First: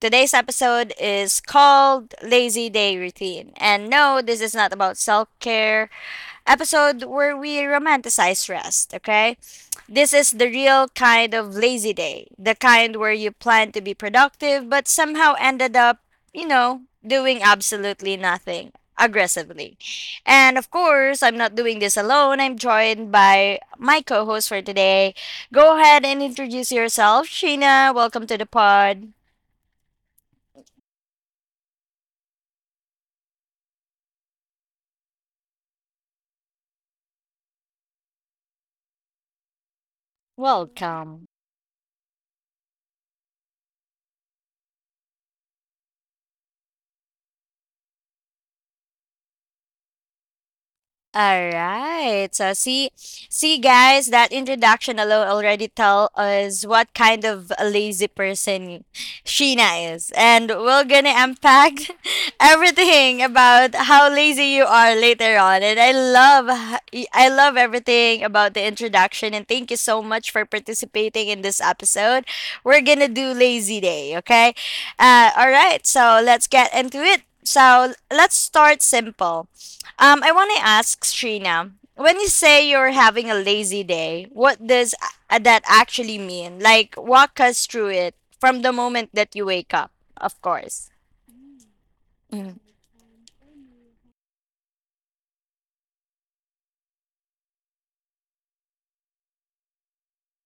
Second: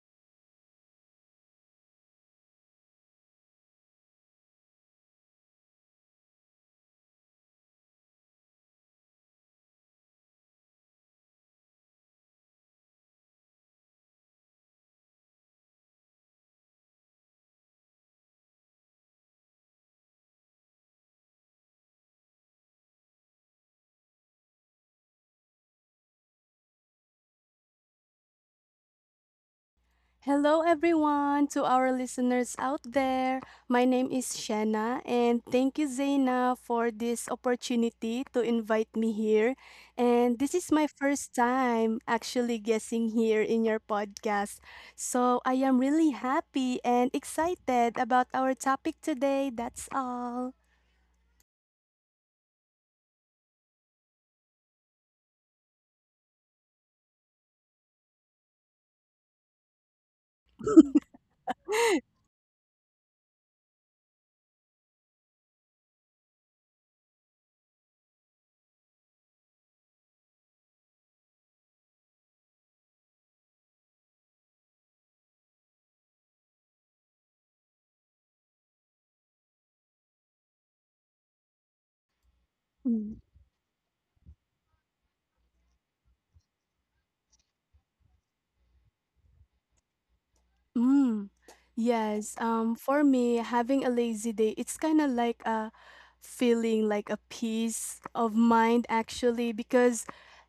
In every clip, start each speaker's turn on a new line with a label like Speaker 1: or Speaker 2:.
Speaker 1: Today's episode is called Lazy Day Routine. And no, this is not about self care episode where we romanticize rest, okay? This is the real kind of lazy day, the kind where you plan to be productive but somehow ended up, doing absolutely nothing aggressively. And of course, I'm not doing this alone. I'm joined by my co host for today. Go ahead and introduce yourself, Sheena. Welcome to the pod.
Speaker 2: Hello, everyone, to our listeners out there. My name is Shanna, and thank you, Zaina, for this opportunity to invite me here. And this is my
Speaker 1: Welcome.
Speaker 2: first time actually guessing here in your podcast. So I am really happy and excited about our topic today. That's all.
Speaker 1: All right. So see guys, that introduction alone already tell us what kind of a lazy person Sheena is. And we're gonna unpack everything about how lazy you are later on. And I love everything about the introduction and thank you so much for participating in this episode. We're gonna do lazy day, okay? All right, so let's get into it. So let's start simple. I want to ask Srina, when you say you're having a lazy day, what does that actually mean? Like, walk us through it from the moment that you wake up, of course.
Speaker 2: Mm. Yes.
Speaker 1: Mhm.
Speaker 2: For me, having a lazy day, it's kind of like a feeling like a peace of mind actually because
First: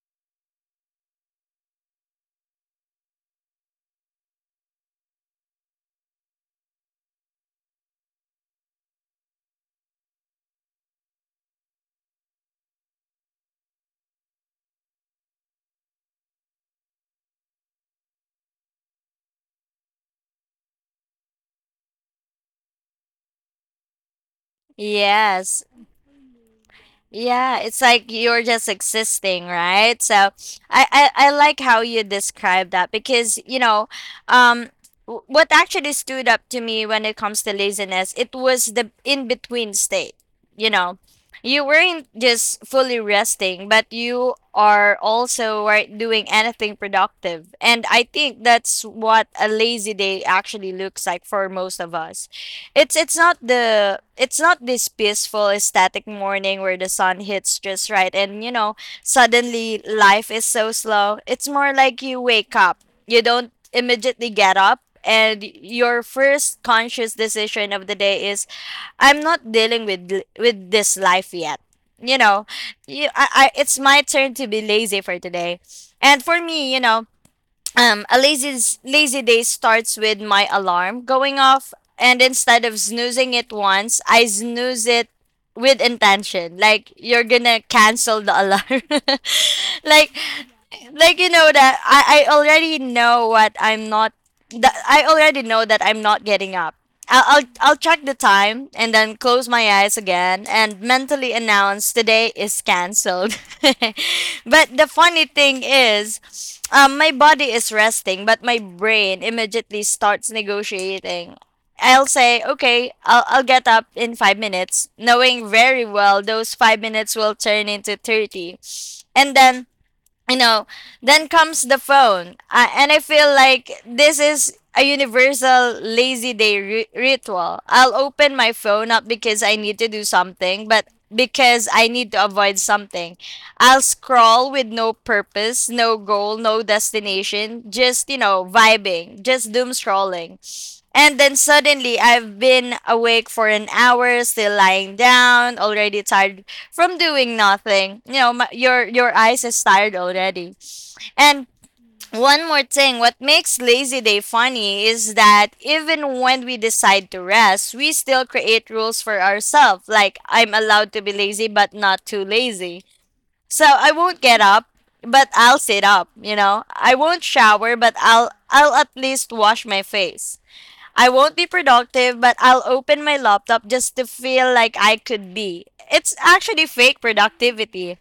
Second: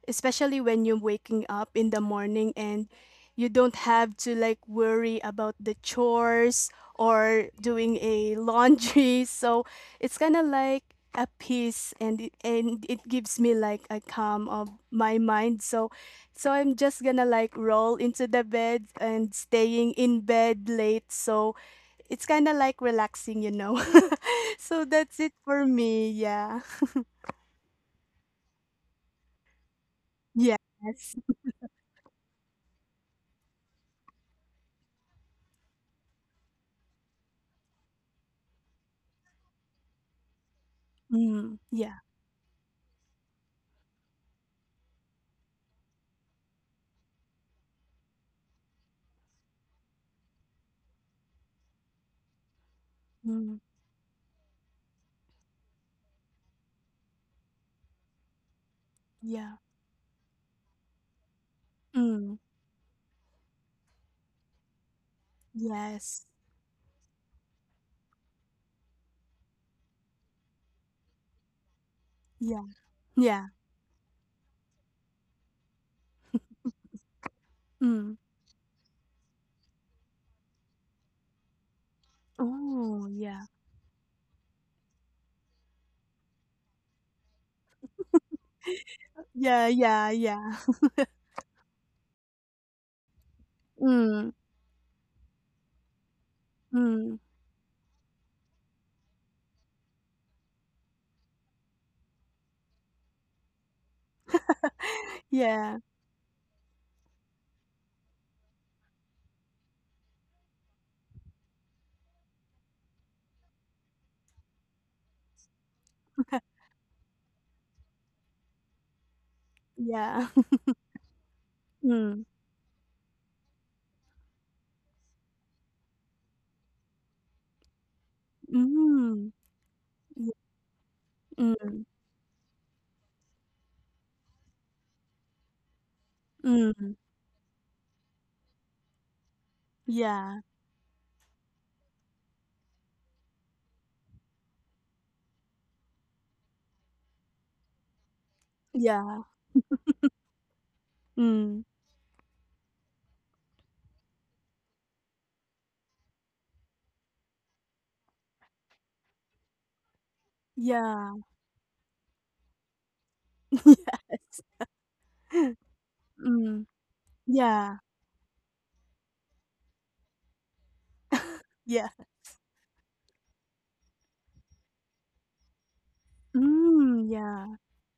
Speaker 2: especially when you're waking up in the morning and you don't have to like worry about the chores or doing a laundry. So it's kind of like a peace and it gives me like a calm of my mind. So I'm just gonna like roll into the bed and staying in bed late. So it's kind of like relaxing, you know. So that's it
Speaker 1: Yes.
Speaker 2: for me. Yeah.
Speaker 1: Yeah, it's like you're just existing, right? So
Speaker 2: Yes.
Speaker 1: I like how you describe that because, you know, um, what actually stood up to me when it comes to laziness, it was the in between state. You know,
Speaker 2: Mm,
Speaker 1: you
Speaker 2: yeah.
Speaker 1: weren't just fully resting, but you are also right doing anything productive. And I think that's what a lazy day actually looks like for most of us. It's not
Speaker 2: Mm,
Speaker 1: the it's not this peaceful ecstatic morning where the sun hits just right and you know
Speaker 2: yeah.
Speaker 1: suddenly life is so slow. It's more like you
Speaker 2: Mm,
Speaker 1: wake up. You don't immediately get up and your
Speaker 2: yes.
Speaker 1: first conscious decision of the day is I'm not dealing with with this life yet. You know,
Speaker 2: Yeah. Yeah.
Speaker 1: I, it's my turn to be lazy for today. And for me, you know,
Speaker 2: Mm.
Speaker 1: a lazy day starts with my alarm going off, and instead of
Speaker 2: Oh,
Speaker 1: snoozing
Speaker 2: yeah.
Speaker 1: it once, I snooze it with intention. Like you're gonna cancel the alarm.
Speaker 2: Yeah. Yeah.
Speaker 1: like
Speaker 2: Yeah.
Speaker 1: like you know that I already know what I'm not
Speaker 2: Mm,
Speaker 1: that I already know that I'm not getting up.
Speaker 2: mm,
Speaker 1: I'll check the time and then close my eyes again and mentally announce today is cancelled. But the funny thing
Speaker 2: yeah.
Speaker 1: is, my body is resting, but my brain immediately starts negotiating. I'll say, okay, I'll get up in 5 minutes, knowing very well those 5 minutes will turn into 30. And then
Speaker 2: Yeah.
Speaker 1: you know, then comes the
Speaker 2: Mm,
Speaker 1: phone. And I feel like this is a universal lazy day ritual. I'll open my phone not
Speaker 2: mm,
Speaker 1: because I need to do
Speaker 2: yeah.
Speaker 1: something, but because
Speaker 2: Mm,
Speaker 1: I need to avoid something. I'll scroll with no purpose, no goal, no
Speaker 2: mm,
Speaker 1: destination, just, you know, vibing, just doom scrolling.
Speaker 2: yeah.
Speaker 1: And then suddenly, I've been awake for an hour, still lying down, already tired from doing nothing. You know, your
Speaker 2: Yeah.
Speaker 1: eyes is tired already. And
Speaker 2: Mm,
Speaker 1: one more thing, what makes lazy day funny is that even when we decide to rest, we still create rules for ourselves. Like I'm allowed to be
Speaker 2: yeah.
Speaker 1: lazy, but not too lazy. So I won't get
Speaker 2: Yes.
Speaker 1: up, but I'll sit up. You know,
Speaker 2: Mm,
Speaker 1: I won't shower,
Speaker 2: yeah,
Speaker 1: but I'll at least wash my face. I won't be
Speaker 2: yeah.
Speaker 1: productive, but I'll open my laptop just to feel like I could be. It's actually fake
Speaker 2: Yeah,
Speaker 1: productivity,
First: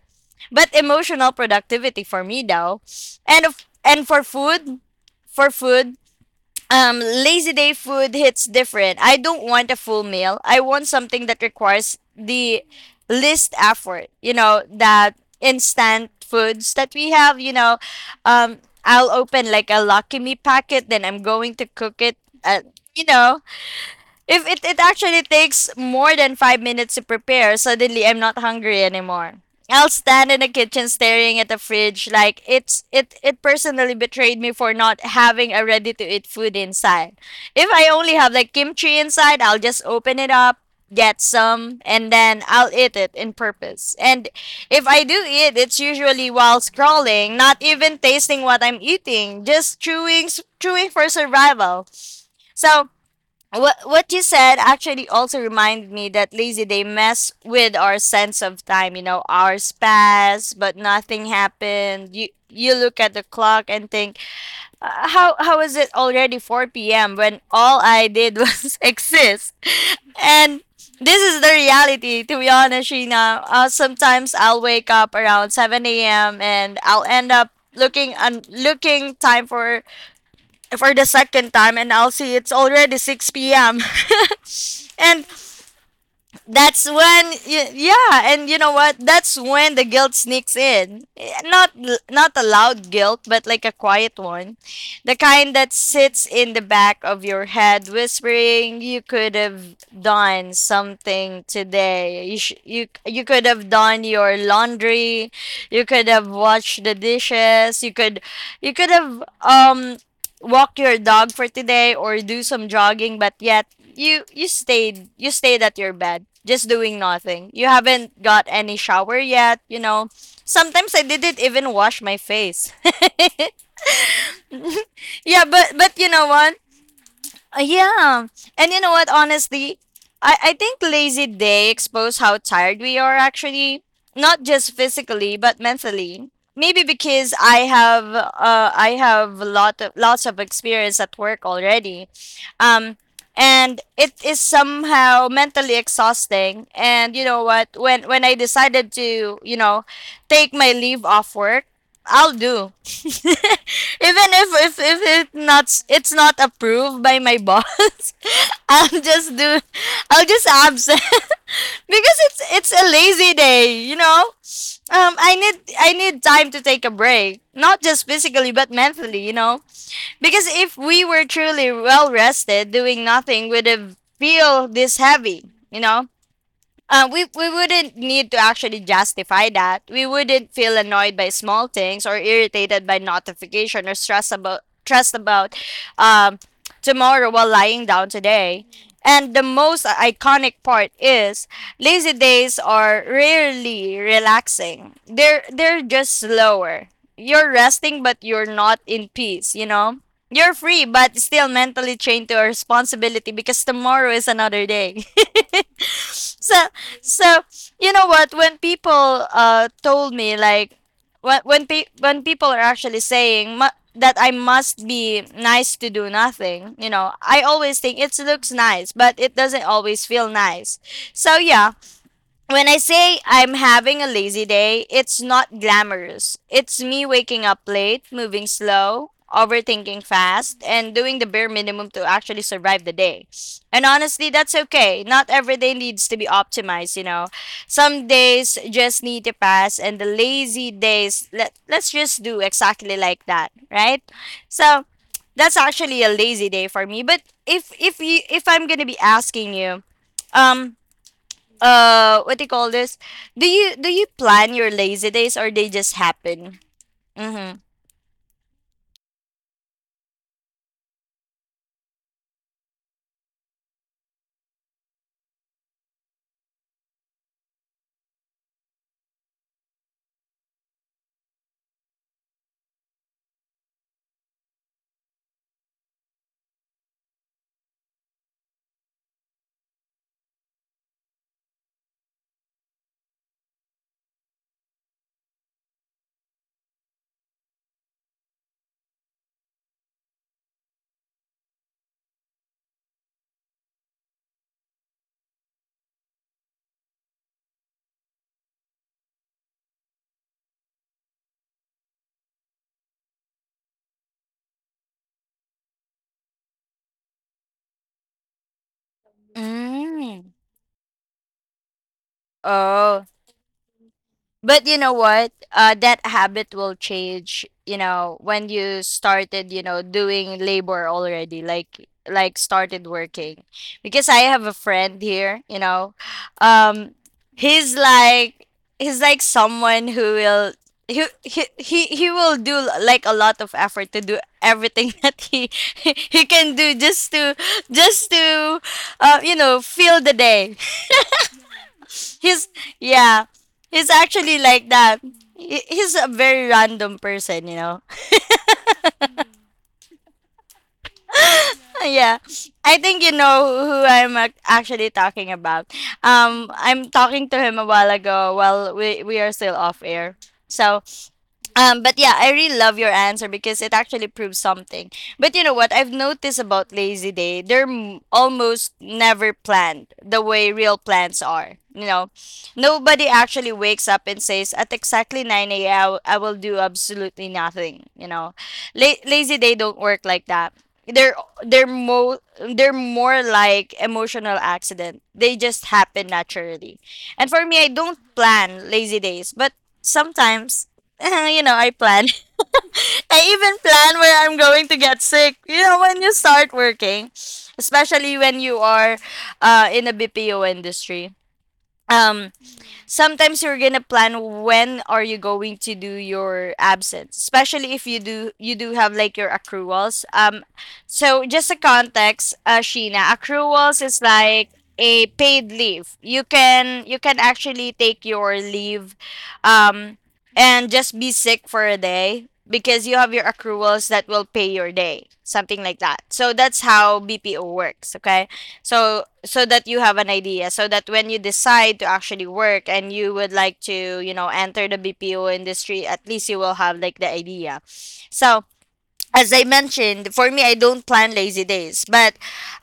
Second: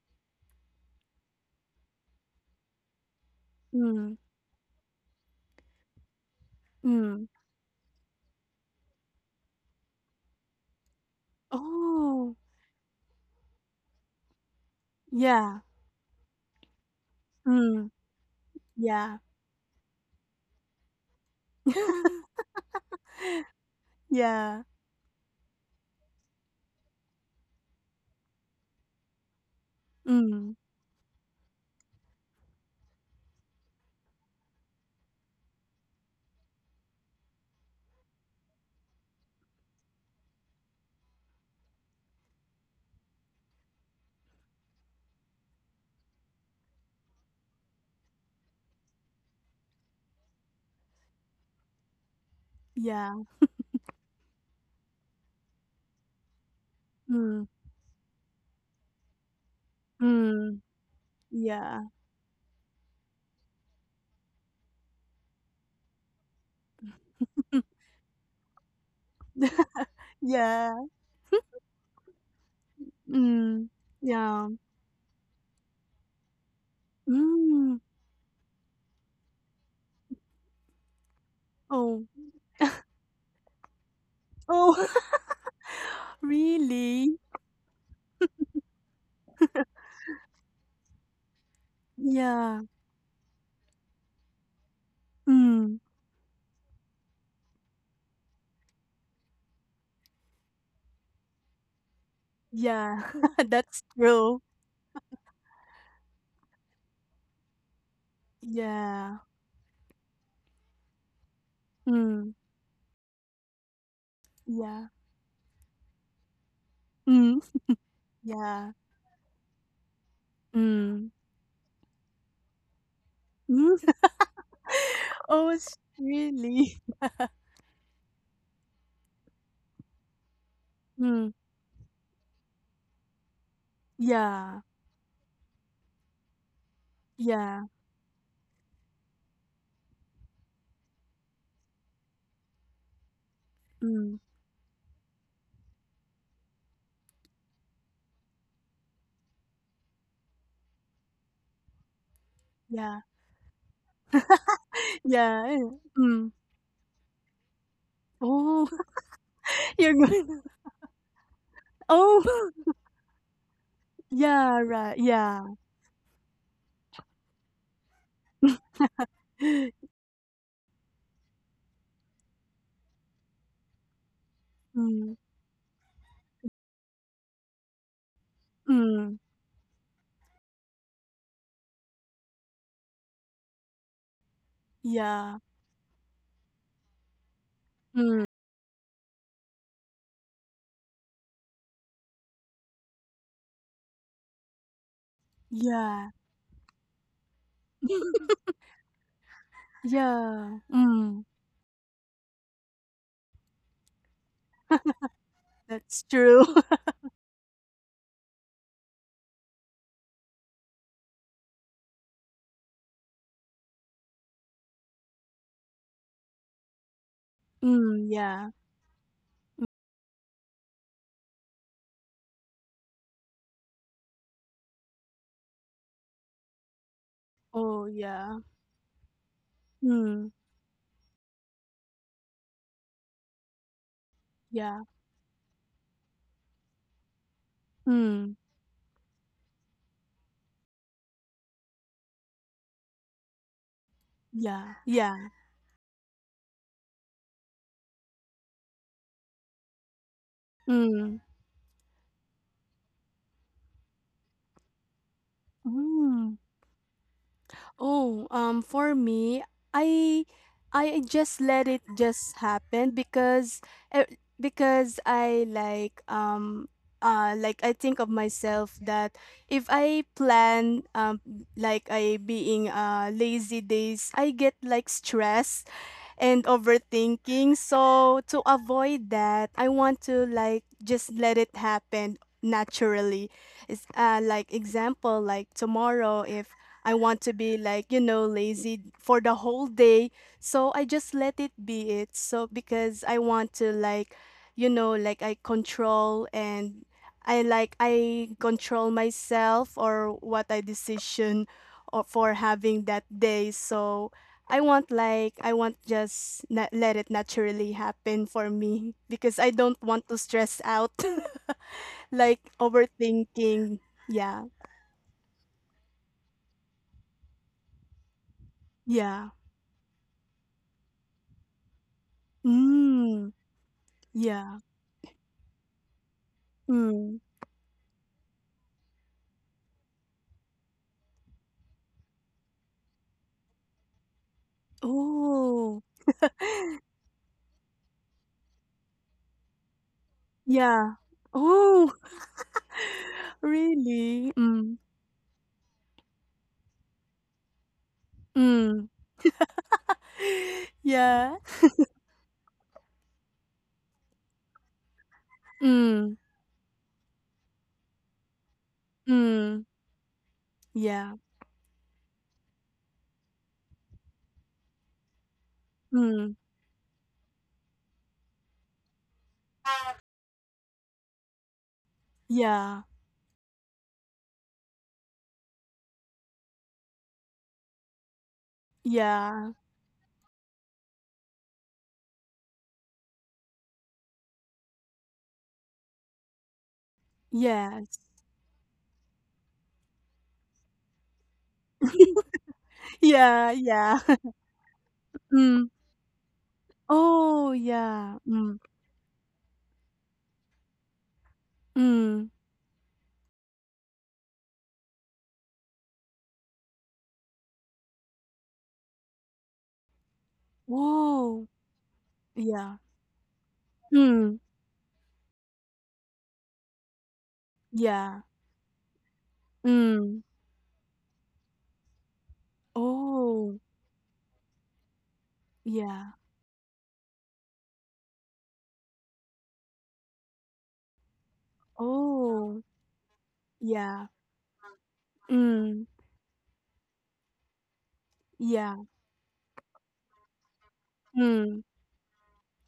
Speaker 1: but emotional productivity for me though. And
Speaker 2: mm,
Speaker 1: for food,
Speaker 2: mm.
Speaker 1: lazy day food hits different. I don't want a full meal. I want something that requires
Speaker 2: Oh,
Speaker 1: the least effort. You know, that
Speaker 2: yeah,
Speaker 1: instant foods that we have, you know,
Speaker 2: mm,
Speaker 1: um I'll
Speaker 2: yeah.
Speaker 1: open like a Lucky Me packet, then I'm going to cook it. Uh, you know, if
Speaker 2: Yeah,
Speaker 1: it actually takes more than 5 minutes to prepare, suddenly I'm not hungry anymore. I'll stand in the
Speaker 2: mm,
Speaker 1: kitchen staring at the fridge like it personally betrayed me for not having a ready to eat food inside. If I only have like kimchi inside, I'll just open it up, get some, and then I'll eat it in purpose. And if I do eat, it's usually while scrolling, not even tasting what I'm eating, just chewing for survival. So
Speaker 2: yeah,
Speaker 1: what you said actually also reminded me that lazy day mess
Speaker 2: mm,
Speaker 1: with our sense of time. You know, hours pass,
Speaker 2: mm,
Speaker 1: but nothing
Speaker 2: yeah.
Speaker 1: happened. You look at the clock and think, How is it already 4 p.m. when all I did was exist?" And
Speaker 2: Yeah,
Speaker 1: this is the reality, to be honest, Sheena.
Speaker 2: mm,
Speaker 1: Sometimes
Speaker 2: yeah,
Speaker 1: I'll wake up around 7 a.m. and I'll end up
Speaker 2: mm.
Speaker 1: looking and looking time for the second time, and
Speaker 2: Oh,
Speaker 1: I'll see it's already 6 p.m.
Speaker 2: oh,
Speaker 1: and that's
Speaker 2: really?
Speaker 1: when, yeah, and you know what? That's when the guilt sneaks in. Not not a
Speaker 2: Yeah,
Speaker 1: loud guilt, but like a quiet one, the kind that
Speaker 2: mm,
Speaker 1: sits in the back of your head, whispering, "You could have done something today.
Speaker 2: yeah.
Speaker 1: You could have
Speaker 2: That's
Speaker 1: done your
Speaker 2: true.
Speaker 1: laundry. You could have washed the dishes. You could
Speaker 2: Yeah,
Speaker 1: have um," walk your dog for today or
Speaker 2: mm,
Speaker 1: do some jogging, but yet you
Speaker 2: yeah,
Speaker 1: stayed, you stayed at your bed just doing
Speaker 2: mm,
Speaker 1: nothing, you haven't got
Speaker 2: yeah,
Speaker 1: any shower yet, you know, sometimes I
Speaker 2: mm.
Speaker 1: didn't even wash my face.
Speaker 2: Mm.
Speaker 1: Yeah,
Speaker 2: Oh,
Speaker 1: but
Speaker 2: it's
Speaker 1: you know what?
Speaker 2: really
Speaker 1: Uh, yeah. And you know what, honestly, I think lazy
Speaker 2: Mm.
Speaker 1: day expose how tired we are actually, not
Speaker 2: Yeah.
Speaker 1: just physically, but mentally. Maybe because
Speaker 2: Yeah.
Speaker 1: I have a lot of lots of experience at work already. Um, and it
Speaker 2: Mm.
Speaker 1: is somehow mentally exhausting, and you know what, when I decided to, you know, take my leave off work, I'll do.
Speaker 2: Yeah.
Speaker 1: Even if
Speaker 2: Yeah, yeah.
Speaker 1: it's
Speaker 2: Mm.
Speaker 1: not approved by my boss,
Speaker 2: Oh,
Speaker 1: I'll just do
Speaker 2: you're going
Speaker 1: I'll
Speaker 2: to-
Speaker 1: just absent. Because
Speaker 2: Oh,
Speaker 1: it's a lazy day, you know.
Speaker 2: yeah, right. Yeah.
Speaker 1: I need time to take a break, not just physically but mentally, you know. Because if we were truly well rested, doing nothing would have feel this
Speaker 2: Mm.
Speaker 1: heavy, you know. We wouldn't need to actually
Speaker 2: Mm.
Speaker 1: justify that. We wouldn't feel annoyed by small things or irritated by notification or stressed
Speaker 2: Yeah.
Speaker 1: about, um, tomorrow while lying down
Speaker 2: Mm.
Speaker 1: today. And the most iconic part is lazy days are rarely relaxing. They're
Speaker 2: Yeah.
Speaker 1: just slower. You're resting but you're not in peace, you know? You're
Speaker 2: Yeah.
Speaker 1: free but
Speaker 2: Mm.
Speaker 1: still mentally chained to a responsibility because tomorrow is another day.
Speaker 2: That's true.
Speaker 1: So so, you know what, when people told me like, when people are actually saying that I must be nice to do nothing, you know, I always think
Speaker 2: Mm,
Speaker 1: it
Speaker 2: yeah.
Speaker 1: looks nice, but it doesn't always feel nice. So yeah, when I say I'm having a lazy day, it's not glamorous. It's me waking up
Speaker 2: Oh,
Speaker 1: late,
Speaker 2: yeah.
Speaker 1: moving slow, overthinking
Speaker 2: Mm.
Speaker 1: fast, and doing the bare minimum to actually survive the day. And honestly, that's
Speaker 2: Yeah.
Speaker 1: okay. Not every day needs to be optimized, you know. Some
Speaker 2: Mm.
Speaker 1: days just need to pass, and the lazy days, let's just do exactly like that, right?
Speaker 2: Yeah.
Speaker 1: So,
Speaker 2: Yeah.
Speaker 1: that's actually a lazy day for me. But if I'm gonna be asking you, um
Speaker 2: Mm.
Speaker 1: what do you call this? Do you plan your lazy days or they just
Speaker 2: Mm.
Speaker 1: happen? Mm-hmm.
Speaker 2: Oh, for me, I I just let it just happen because eh, because I like I think of myself that if I plan like I being lazy days, I get like stress and overthinking. So to avoid that, I want to like just let it happen naturally. It's like example like tomorrow if I want to be like, you know, lazy for the whole day. So I just let it be it. So because I want to like, you know, like I control myself or what I decision or for having that day. So I want just let it naturally happen for me because I don't want to
Speaker 1: Mm.
Speaker 2: stress out like
Speaker 1: Oh.
Speaker 2: overthinking. Yeah.
Speaker 1: But you know what? That habit will change, you know, when you
Speaker 2: Yeah.
Speaker 1: started, you know, doing labor already, like started
Speaker 2: Mm.
Speaker 1: working. Because I have
Speaker 2: Yeah.
Speaker 1: a friend here, you know. Um
Speaker 2: Mm.
Speaker 1: he's like someone who will, he will do like a lot of effort to do everything that
Speaker 2: Oh,
Speaker 1: he can do just to just to you know, fill the day.
Speaker 2: yeah. Oh,
Speaker 1: He's yeah. He's
Speaker 2: really?
Speaker 1: actually like that. He's a very random person, you know.
Speaker 2: Mm. Yeah.
Speaker 1: Yeah. I think you know who I'm actually talking about.
Speaker 2: Mm,
Speaker 1: Um, I'm talking to him a while ago while we are
Speaker 2: mm.
Speaker 1: still off air. So,
Speaker 2: Yeah.
Speaker 1: um, but yeah, I really love your answer because it actually proves something. But you know what? I've
Speaker 2: Mm.
Speaker 1: noticed about lazy day, they're almost never planned the way real plans are. You know,
Speaker 2: Yeah.
Speaker 1: nobody actually wakes up and says, at exactly 9 a.m., I will do absolutely nothing. You know, lazy
Speaker 2: Yeah.
Speaker 1: day don't work like that. They're they're mo they're more like emotional accident. They just happen naturally. And for me, I
Speaker 2: Yes.
Speaker 1: don't plan lazy days, but sometimes you know, I plan. I
Speaker 2: Yeah,
Speaker 1: even
Speaker 2: yeah.
Speaker 1: plan where I'm going to get sick.
Speaker 2: Mm.
Speaker 1: You know, when you start working,
Speaker 2: Oh, yeah.
Speaker 1: especially when you are in a BPO industry.
Speaker 2: Mm.
Speaker 1: Um, Sometimes you're gonna plan when are you going to do your absence, especially if you do have like your accruals. So
Speaker 2: Whoa.
Speaker 1: just a context,
Speaker 2: Yeah.
Speaker 1: Sheena, accruals is
Speaker 2: Mm.
Speaker 1: like a paid leave. You can actually take
Speaker 2: Yeah.
Speaker 1: your leave um
Speaker 2: Mm.
Speaker 1: and just be sick for a day because you have your
Speaker 2: Oh,
Speaker 1: accruals that will pay your day, something like that.
Speaker 2: yeah.
Speaker 1: So that's how BPO works, okay? So that you have an idea, so that when you decide to actually
Speaker 2: Oh,
Speaker 1: work and you would like to,
Speaker 2: yeah.
Speaker 1: you know, enter the BPO
Speaker 2: Mm.
Speaker 1: industry, at least you will have like the idea. So
Speaker 2: Yeah.
Speaker 1: as I mentioned, for me, I don't plan lazy
Speaker 2: Mm.
Speaker 1: days, but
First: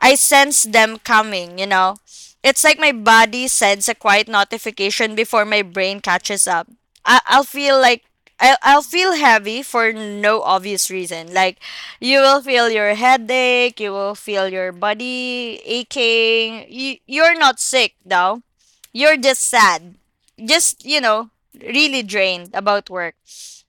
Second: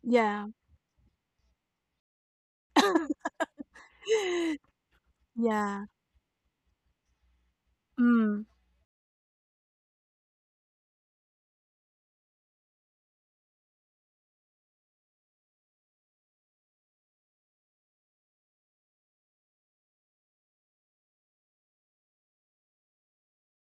Speaker 1: I
Speaker 2: Yeah.
Speaker 1: sense them coming, you know? It's like my body sends a quiet notification before my
Speaker 2: Yeah.
Speaker 1: brain catches up. I'll feel like
Speaker 2: Mm.
Speaker 1: I'll feel heavy for no obvious reason. Like, you will feel your headache, you will feel your body aching. You're not sick, though. You're just sad. Just, you know, really drained about work.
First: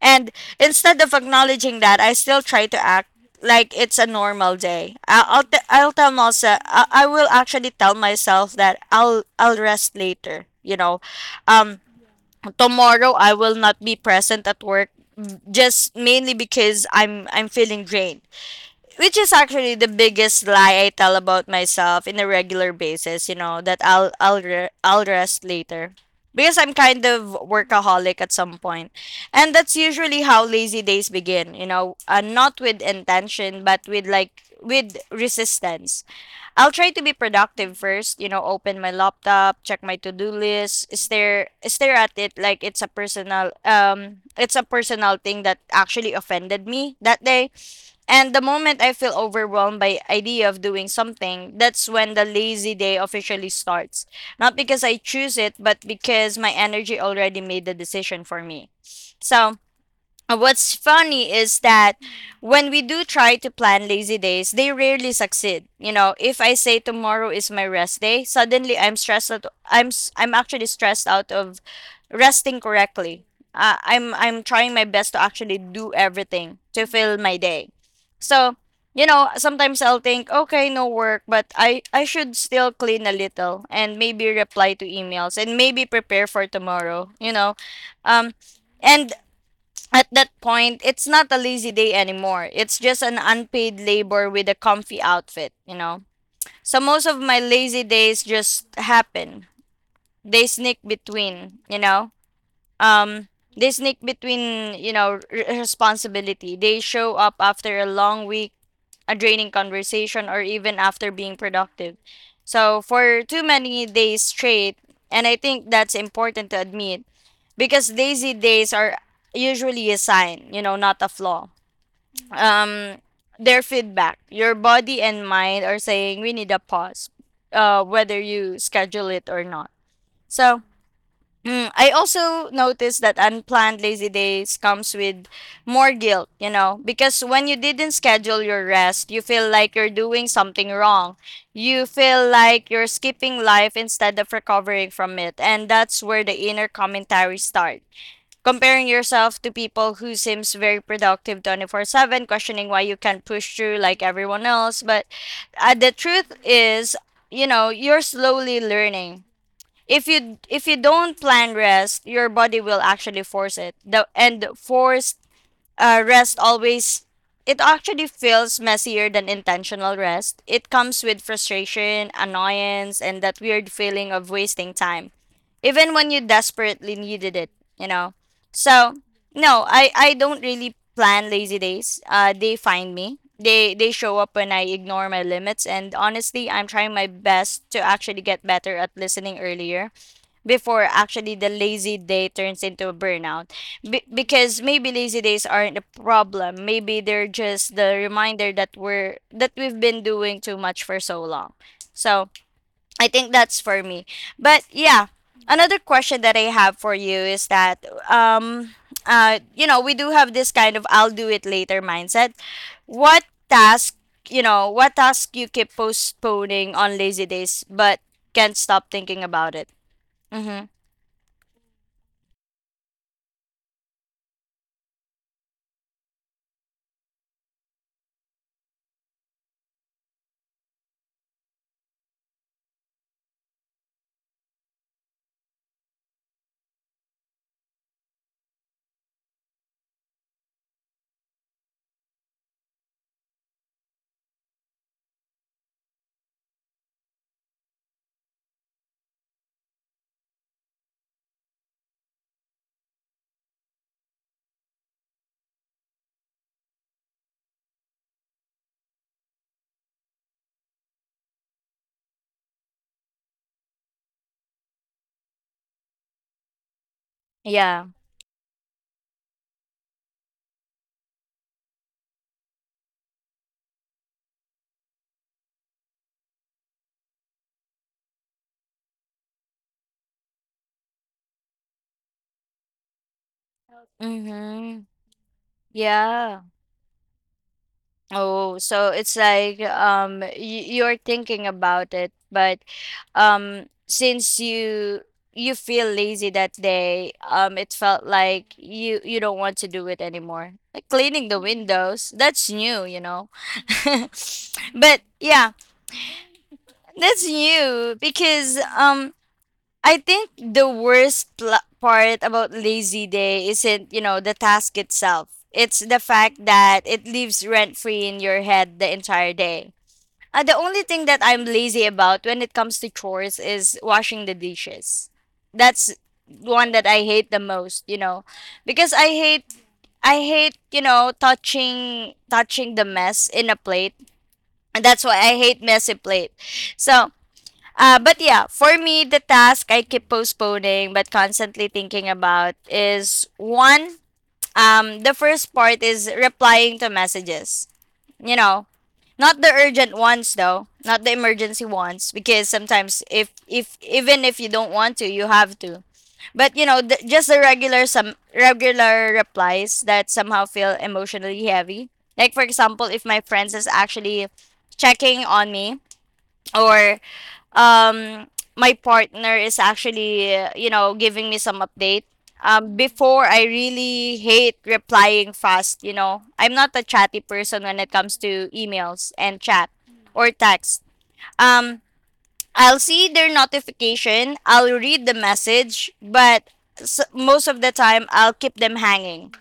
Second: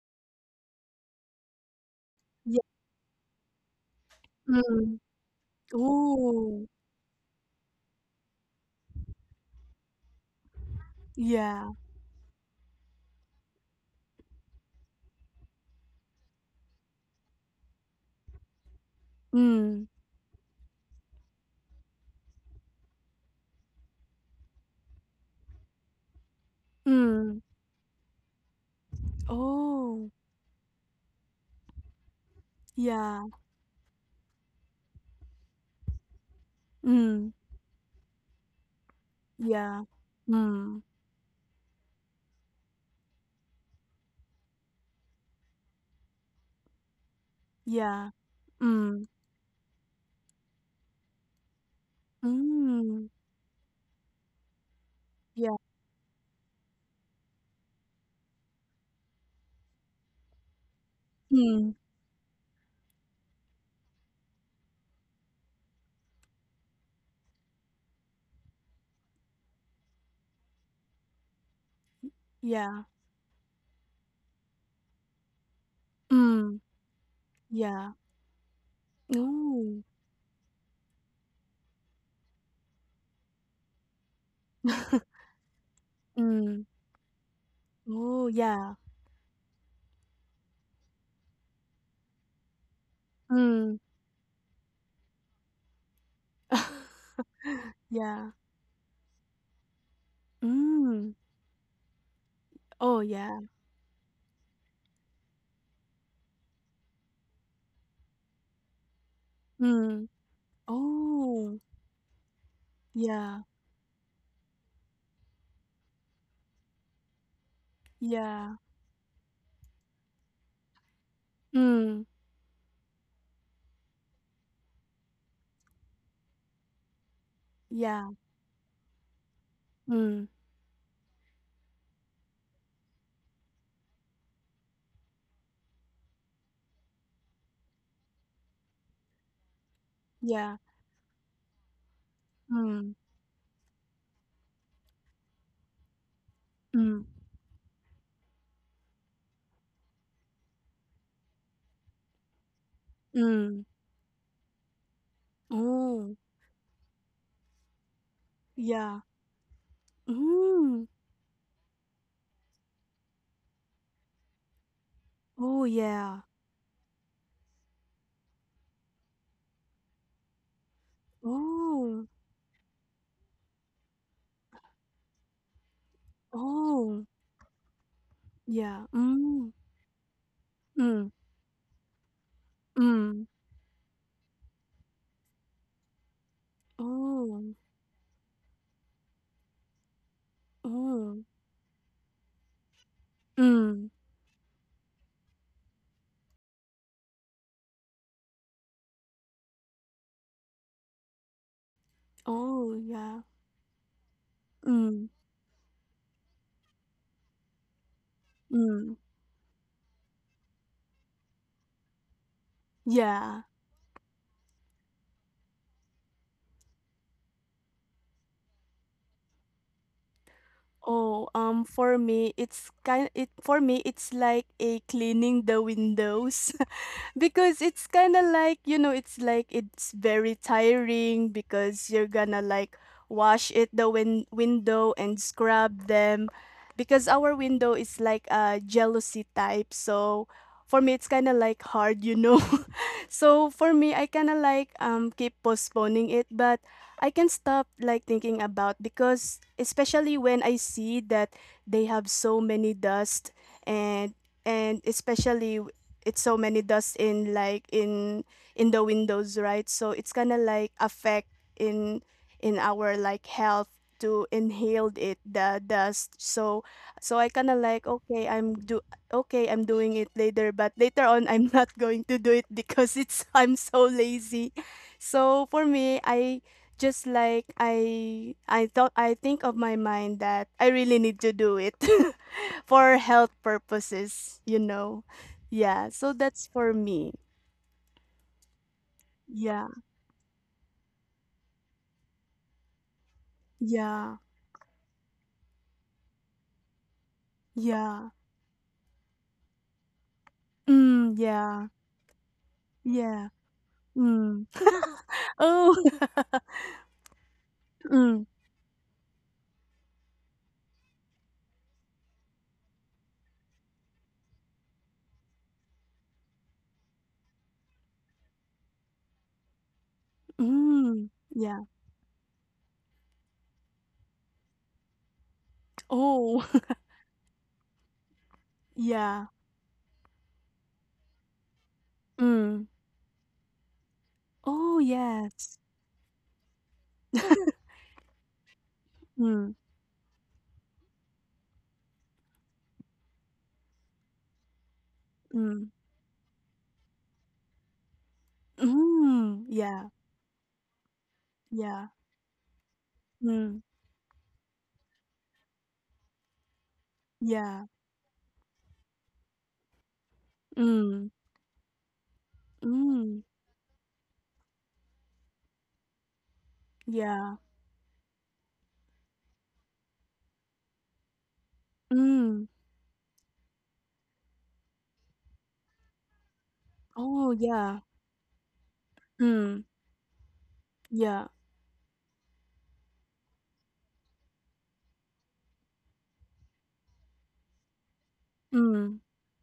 Speaker 1: And instead of acknowledging that, I still
Speaker 2: Yeah.
Speaker 1: try to act like it's a normal day.
Speaker 2: Mm.
Speaker 1: I'll tell myself
Speaker 2: Ooh.
Speaker 1: I will actually tell myself that I'll rest later. You know,
Speaker 2: Yeah.
Speaker 1: um, tomorrow I will not be present at work, just mainly because I'm feeling drained, which is actually the
Speaker 2: Mm.
Speaker 1: biggest lie I tell about myself in a regular basis, you know, that I'll rest later. Because I'm kind of
Speaker 2: Mm.
Speaker 1: workaholic at some point. And that's
Speaker 2: Oh.
Speaker 1: usually how lazy days begin, you know, not with
Speaker 2: Yeah.
Speaker 1: intention but with like with resistance. I'll try to be
Speaker 2: Mm.
Speaker 1: productive first, you know, open my laptop, check
Speaker 2: Yeah.
Speaker 1: my to-do
Speaker 2: Mm.
Speaker 1: list, stare at it like it's a personal thing that actually offended me that day.
Speaker 2: Yeah.
Speaker 1: And the moment I
Speaker 2: Mm.
Speaker 1: feel overwhelmed by idea of doing something, that's when the lazy day
Speaker 2: Mm.
Speaker 1: officially starts. Not because I choose
Speaker 2: Yeah.
Speaker 1: it, but because my energy already made the decision for me. So what's funny is
Speaker 2: Mm.
Speaker 1: that when we do try to plan lazy days, they rarely succeed. You know, if I say tomorrow is my rest day, suddenly I'm stressed out. I'm actually stressed out of resting
Speaker 2: Yeah.
Speaker 1: correctly. I'm trying my best to actually do
Speaker 2: Mm.
Speaker 1: everything to fill my day.
Speaker 2: Yeah.
Speaker 1: So, you know,
Speaker 2: Ooh.
Speaker 1: sometimes I'll think, okay, no work, but I should still clean a little and maybe reply to emails and maybe prepare for
Speaker 2: Mm.
Speaker 1: tomorrow, you know.
Speaker 2: Oh,
Speaker 1: Um
Speaker 2: yeah.
Speaker 1: and at that point, it's not a lazy day anymore. It's just an
Speaker 2: Mm.
Speaker 1: unpaid labor with a comfy outfit, you know? So most of my lazy days
Speaker 2: Yeah.
Speaker 1: just happen. They sneak
Speaker 2: Mm.
Speaker 1: between, you know?
Speaker 2: Oh,
Speaker 1: Um,
Speaker 2: yeah.
Speaker 1: they sneak between, you know, responsibility. They show up after a long week, a draining
Speaker 2: Mm.
Speaker 1: conversation, or even after being
Speaker 2: Oh.
Speaker 1: productive. So for
Speaker 2: Yeah.
Speaker 1: too many days straight, and I think that's important to admit because lazy
Speaker 2: Yeah.
Speaker 1: days are usually a sign, you know, not a flaw.
Speaker 2: Mm.
Speaker 1: Um, their feedback. Your body and mind are saying we need a pause,
Speaker 2: Yeah.
Speaker 1: whether you schedule it or not.
Speaker 2: Mm.
Speaker 1: So mm, I also noticed that unplanned lazy days comes with more guilt, you know, because when you didn't schedule your rest, you feel like you're doing
Speaker 2: Yeah.
Speaker 1: something wrong. You feel like
Speaker 2: Mm.
Speaker 1: you're skipping life instead of recovering from it, and that's where the inner
Speaker 2: Mm,
Speaker 1: commentary starts. Comparing yourself to people who seems very productive 24/7, questioning why you can't push
Speaker 2: mm.
Speaker 1: through like everyone else, but the
Speaker 2: Oh,
Speaker 1: truth is, you know, you're slowly
Speaker 2: yeah.
Speaker 1: learning, if you
Speaker 2: Mm.
Speaker 1: don't plan rest, your body will actually force it. The and forced
Speaker 2: Oh, yeah.
Speaker 1: rest always, it actually feels messier than intentional rest. It comes with
Speaker 2: Oh,
Speaker 1: frustration, annoyance, and that weird feeling of wasting time, even when you desperately
Speaker 2: oh,
Speaker 1: needed it. You know,
Speaker 2: yeah.
Speaker 1: so no, I don't really
Speaker 2: Mm,
Speaker 1: plan lazy days. They find me.
Speaker 2: mm.
Speaker 1: They show up when I ignore my limits, and honestly, I'm trying my
Speaker 2: Oh,
Speaker 1: best to actually get better at listening earlier before
Speaker 2: oh,
Speaker 1: actually the lazy day turns into a burnout.
Speaker 2: mm.
Speaker 1: Because maybe lazy days aren't a problem, maybe they're just the reminder that we've been doing too much for so long. So
Speaker 2: Oh,
Speaker 1: I
Speaker 2: yeah.
Speaker 1: think that's for me. But
Speaker 2: Mm,
Speaker 1: yeah, another question that I have for you is that um
Speaker 2: mm.
Speaker 1: you know, we do have this kind of I'll do it later mindset. What
Speaker 2: Yeah.
Speaker 1: task, you know, what task you keep postponing on lazy days but can't stop thinking about it? Mm-hmm.
Speaker 2: Oh, for me, it's kind it for me, it's like a cleaning the windows. Because it's kind of like, you know, it's like it's very tiring because you're gonna like wash it the window and scrub them because our window is like a jealousy type, so for me it's kind of like hard, you know. So for me I kind of like keep postponing it, but I can stop like thinking about because especially when I see that they have so many dust and and especially it's so many dust in like in the windows, right? So it's kind of like affect in in our like health to inhale it the dust. So I kind of like,
Speaker 1: Yeah.
Speaker 2: okay, I'm do okay, I'm doing it later, but later on I'm not going to do it because it's I'm so lazy. So for me I thought I think of my mind that I really need to do it for health purposes, you
Speaker 1: Mhm.
Speaker 2: know. Yeah, so
Speaker 1: Yeah.
Speaker 2: that's for me.
Speaker 1: Oh, so it's like
Speaker 2: Yeah,
Speaker 1: y you're thinking about it, but
Speaker 2: yeah,
Speaker 1: since you feel lazy that day, it felt
Speaker 2: yeah.
Speaker 1: like you don't want to do it anymore. Like cleaning the
Speaker 2: Yeah,
Speaker 1: windows, that's new, you
Speaker 2: yeah.
Speaker 1: know.
Speaker 2: Mm.
Speaker 1: But yeah,
Speaker 2: Oh.
Speaker 1: that's new
Speaker 2: Mm,
Speaker 1: because I think the worst part about lazy day isn't, you know, the task itself. It's the fact that it leaves rent free in your head the entire day. The only thing
Speaker 2: mm.
Speaker 1: that I'm
Speaker 2: Yeah.
Speaker 1: lazy about when it comes to chores is washing the dishes. That's
Speaker 2: Oh.
Speaker 1: one that I hate the most, you know, because I
Speaker 2: Yeah.
Speaker 1: hate, I hate, you know, touching
Speaker 2: Mm.
Speaker 1: touching the mess in a plate.
Speaker 2: Oh,
Speaker 1: And that's why I
Speaker 2: yes.
Speaker 1: hate messy plate. So, but yeah, for me, the
Speaker 2: Mm,
Speaker 1: task I keep postponing but constantly thinking about is one, the first
Speaker 2: mm.
Speaker 1: part is replying to messages. You know, not
Speaker 2: Mm.
Speaker 1: the
Speaker 2: Yeah,
Speaker 1: urgent ones though, not the emergency
Speaker 2: yeah.
Speaker 1: ones, because sometimes
Speaker 2: Mm.
Speaker 1: if even if you don't want to, you have to. But you know, the, just the
Speaker 2: Yeah.
Speaker 1: regular, some regular replies that somehow feel
Speaker 2: Mm.
Speaker 1: emotionally heavy. Like for example, if
Speaker 2: Mm.
Speaker 1: my friends is actually checking on me or
Speaker 2: Yeah.
Speaker 1: um my partner is actually you know, giving me some update.
Speaker 2: Mm.
Speaker 1: Before I really hate replying fast, you know, I'm not a chatty
Speaker 2: Oh,
Speaker 1: person
Speaker 2: yeah.
Speaker 1: when it comes to emails and
Speaker 2: Mm.
Speaker 1: chat or text.
Speaker 2: Yeah.
Speaker 1: um I'll see their notification, I'll read the message, but most of the time I'll keep them
Speaker 2: Mm.
Speaker 1: hanging,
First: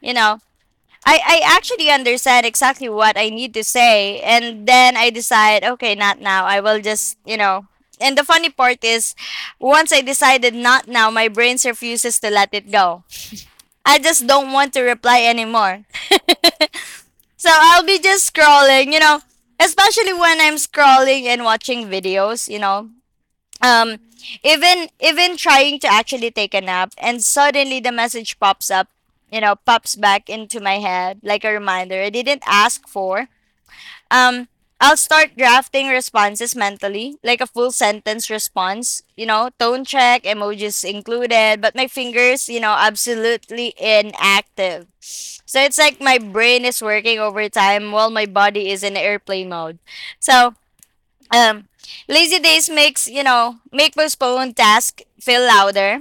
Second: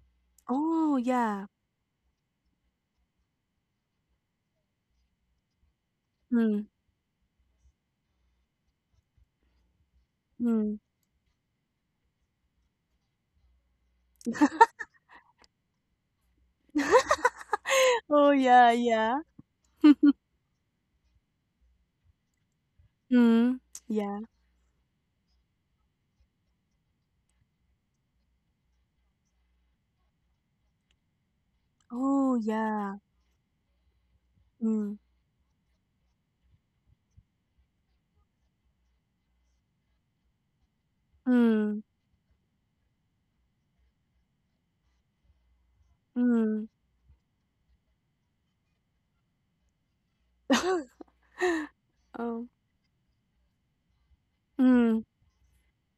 Speaker 1: you know.
Speaker 2: Oh,
Speaker 1: I
Speaker 2: yeah.
Speaker 1: actually understand exactly what I need to say. And then I decide, okay, not now. I
Speaker 2: Mm.
Speaker 1: will just, you know. And the funny part is, once I decided
Speaker 2: Mm.
Speaker 1: not now, my brain refuses to let it go. I just don't want to reply anymore. So I'll be just
Speaker 2: Oh, yeah,
Speaker 1: scrolling, you
Speaker 2: yeah.
Speaker 1: know, especially when I'm scrolling and watching videos, you know.
Speaker 2: Mhm.
Speaker 1: um
Speaker 2: Yeah.
Speaker 1: Even, even trying to actually take a nap, and suddenly the message pops up, you know, pops back into my head like a reminder I
Speaker 2: Oh,
Speaker 1: didn't ask
Speaker 2: yeah.
Speaker 1: for. um I'll
Speaker 2: Mm.
Speaker 1: start drafting responses mentally, like a full sentence response, you know, tone check, emojis included, but
Speaker 2: Mm,
Speaker 1: my fingers, you know, absolutely inactive. So it's like my brain
Speaker 2: mm.
Speaker 1: is working overtime while my body is in airplane mode. So um, lazy
Speaker 2: Oh.
Speaker 1: days makes, you know, make postponed task
Speaker 2: Mm.
Speaker 1: feel louder.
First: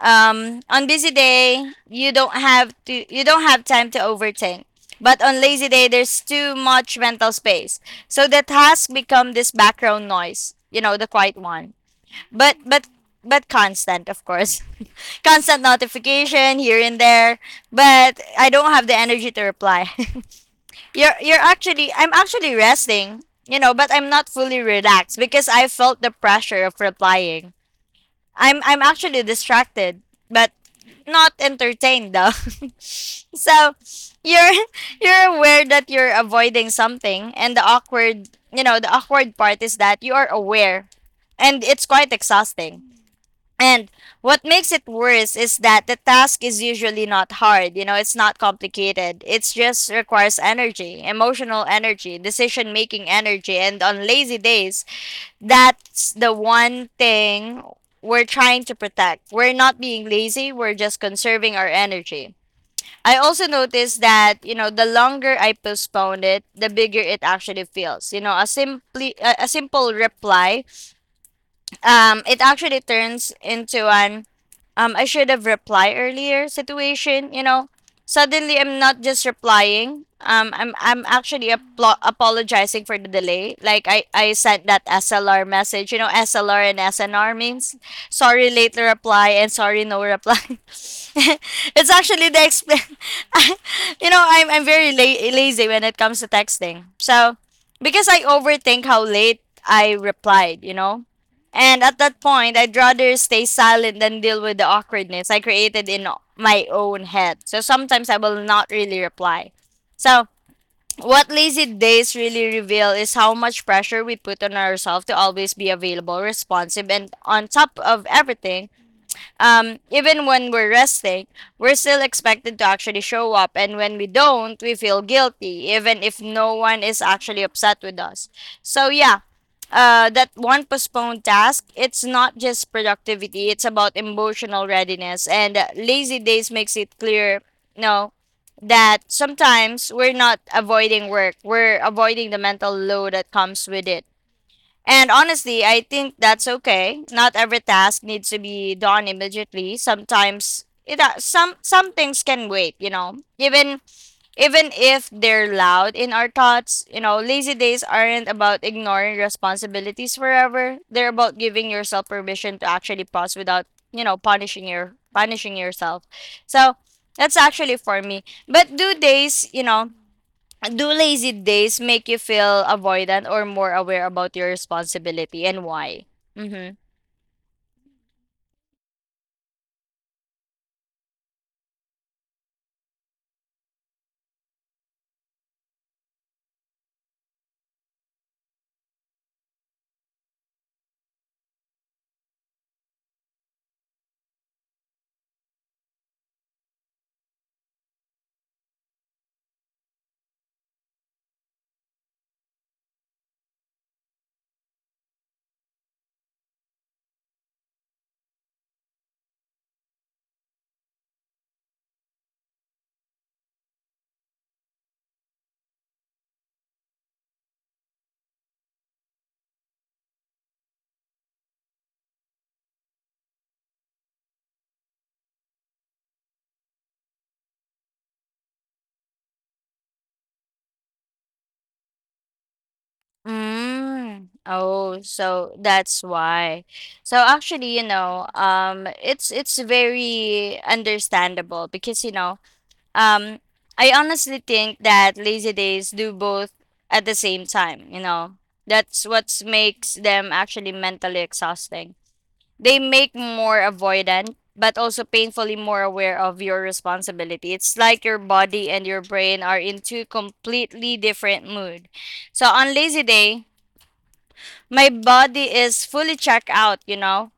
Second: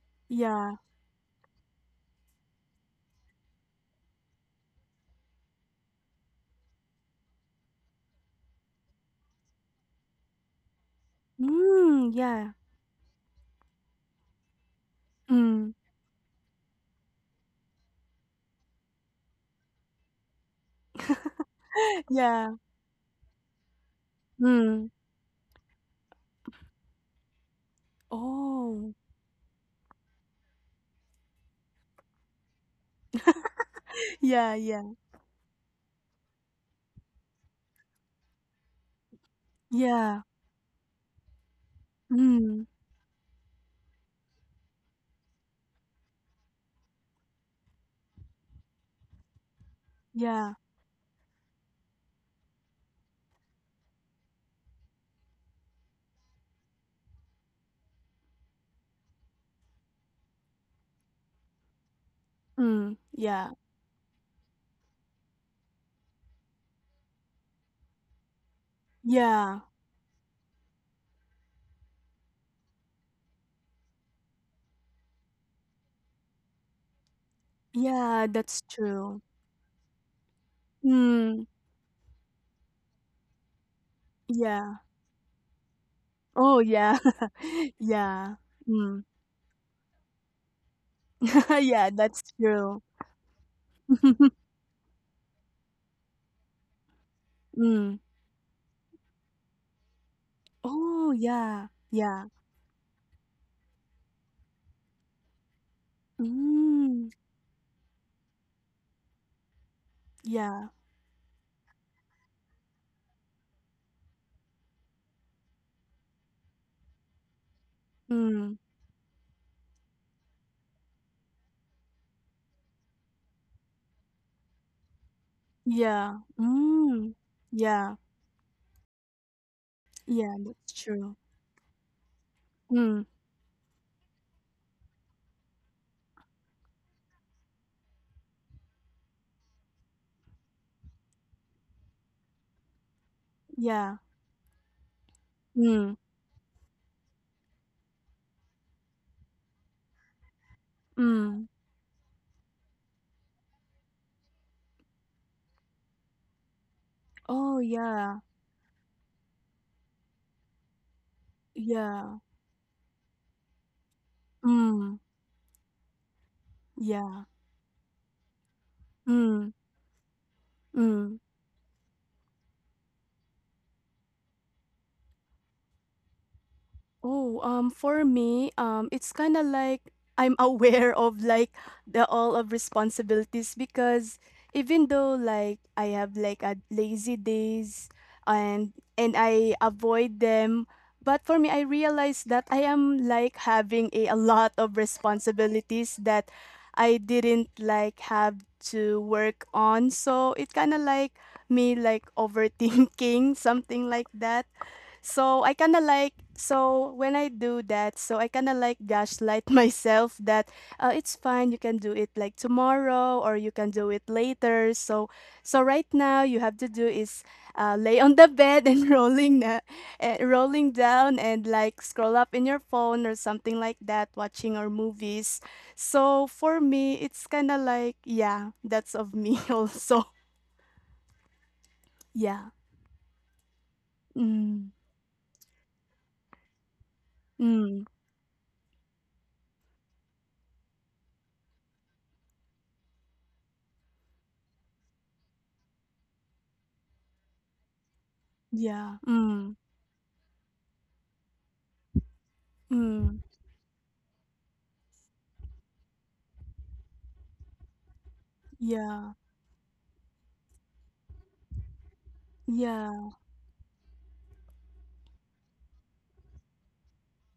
Speaker 2: Yeah.
Speaker 1: On busy day, you don't have to, you don't have time to overthink. But on lazy day, there's too much mental space, so the task become this background noise. You know, the quiet one.
Speaker 2: Mm, yeah.
Speaker 1: But but constant, of course. Constant
Speaker 2: Mm.
Speaker 1: notification here and there. But I don't have the energy to reply. You're actually I'm
Speaker 2: Yeah.
Speaker 1: actually resting, you know, but I'm not fully
Speaker 2: Mm.
Speaker 1: relaxed because I felt the pressure of replying. I'm
Speaker 2: Oh.
Speaker 1: actually distracted, but not entertained though. So you're
Speaker 2: Yeah, yeah.
Speaker 1: you're aware that you're avoiding something, and the awkward, you know, the awkward part is that you
Speaker 2: Yeah.
Speaker 1: are aware, and it's quite
Speaker 2: Mm.
Speaker 1: exhausting. And what makes it worse is that the task is usually not hard, you know, it's not complicated. It just requires
Speaker 2: Yeah.
Speaker 1: energy, emotional energy, decision making energy. And on lazy days, that's the one thing we're trying to protect. We're not being lazy, we're just conserving our energy.
Speaker 2: Mm.
Speaker 1: I also
Speaker 2: Yeah.
Speaker 1: noticed that, you know, the longer I postponed it, the bigger it actually feels. You know, a simply a
Speaker 2: Yeah.
Speaker 1: simple reply, it actually turns into an I should have replied earlier situation, you know.
Speaker 2: Yeah,
Speaker 1: Suddenly,
Speaker 2: that's
Speaker 1: I'm not
Speaker 2: true.
Speaker 1: just replying. I'm
Speaker 2: Mm.
Speaker 1: actually apologizing for the delay. Like I sent
Speaker 2: Yeah.
Speaker 1: that SLR message. You know,
Speaker 2: Oh,
Speaker 1: SLR and
Speaker 2: yeah.
Speaker 1: SNR means
Speaker 2: Yeah.
Speaker 1: sorry late
Speaker 2: Mm.
Speaker 1: reply and sorry no reply.
Speaker 2: Yeah,
Speaker 1: It's actually
Speaker 2: that's
Speaker 1: the
Speaker 2: true.
Speaker 1: you know, I'm very lazy when it comes to texting. So
Speaker 2: Mm.
Speaker 1: because I overthink how late I replied, you know,
Speaker 2: Oh, yeah.
Speaker 1: and at that
Speaker 2: Yeah.
Speaker 1: point, I'd rather stay silent than deal with the awkwardness I created in my own
Speaker 2: Mm.
Speaker 1: head. So sometimes I will not really reply. So,
Speaker 2: Yeah.
Speaker 1: what lazy days really reveal is how much pressure we put on ourselves to always be available, responsive, and on top of
Speaker 2: Mm.
Speaker 1: everything. Even when we're resting, we're still expected to actually show up. And when we don't, we feel guilty, even
Speaker 2: Yeah.
Speaker 1: if no one is
Speaker 2: Mm.
Speaker 1: actually upset
Speaker 2: Yeah.
Speaker 1: with us. So, yeah. That
Speaker 2: Yeah,
Speaker 1: one
Speaker 2: that's true.
Speaker 1: postponed task, it's not just
Speaker 2: Mm.
Speaker 1: productivity, it's about emotional readiness. And lazy days makes it clear, no, that sometimes we're not avoiding work, we're avoiding the mental load that comes with
Speaker 2: Yeah.
Speaker 1: it. And honestly, I
Speaker 2: Mm.
Speaker 1: think that's okay. Not every task needs to be done immediately. Sometimes it
Speaker 2: Mm.
Speaker 1: some things can wait, you know. Even even if they're loud in our thoughts, you know, lazy
Speaker 2: Oh,
Speaker 1: days
Speaker 2: yeah.
Speaker 1: aren't about ignoring responsibilities forever. They're about giving yourself
Speaker 2: Yeah.
Speaker 1: permission to actually pause without, you know,
Speaker 2: Mm.
Speaker 1: punishing yourself. So,
Speaker 2: Yeah.
Speaker 1: that's actually for me. But do days,
Speaker 2: Mm.
Speaker 1: you know, do
Speaker 2: Mm.
Speaker 1: lazy days make you feel avoidant or more aware about your responsibility and why? Mm-hmm.
Speaker 2: Oh, for me, it's kind of like I'm aware of like the all of responsibilities because even though like I have like a lazy days and I avoid them, but for me, I realize that I am like having a lot of responsibilities that I didn't like have to work on. So it kind of like me like overthinking something like that. So I kind of like so when I do that, so I kind of like gaslight myself that it's fine, you can do it like tomorrow or you can do it later. So so right now you have to do is lay on the bed and rolling down and like scroll up in your phone or something like that, watching our movies. So for me, it's kind of like yeah, that's of me also. Yeah.
Speaker 1: Mm.
Speaker 2: Mm.
Speaker 1: Oh, so that's why. So actually, you
Speaker 2: Mm.
Speaker 1: know, it's very understandable because you know, um, I honestly think that lazy days do both at the same time. You know,
Speaker 2: Yeah.
Speaker 1: that's what
Speaker 2: Mm.
Speaker 1: makes them actually mentally exhausting. They make
Speaker 2: Mm.
Speaker 1: more avoidant but also painfully more aware of your responsibility. It's like your body and your
Speaker 2: Yeah.
Speaker 1: brain are in two completely different mood. So on lazy
Speaker 2: Yeah.
Speaker 1: day, my body is fully checked out, you know.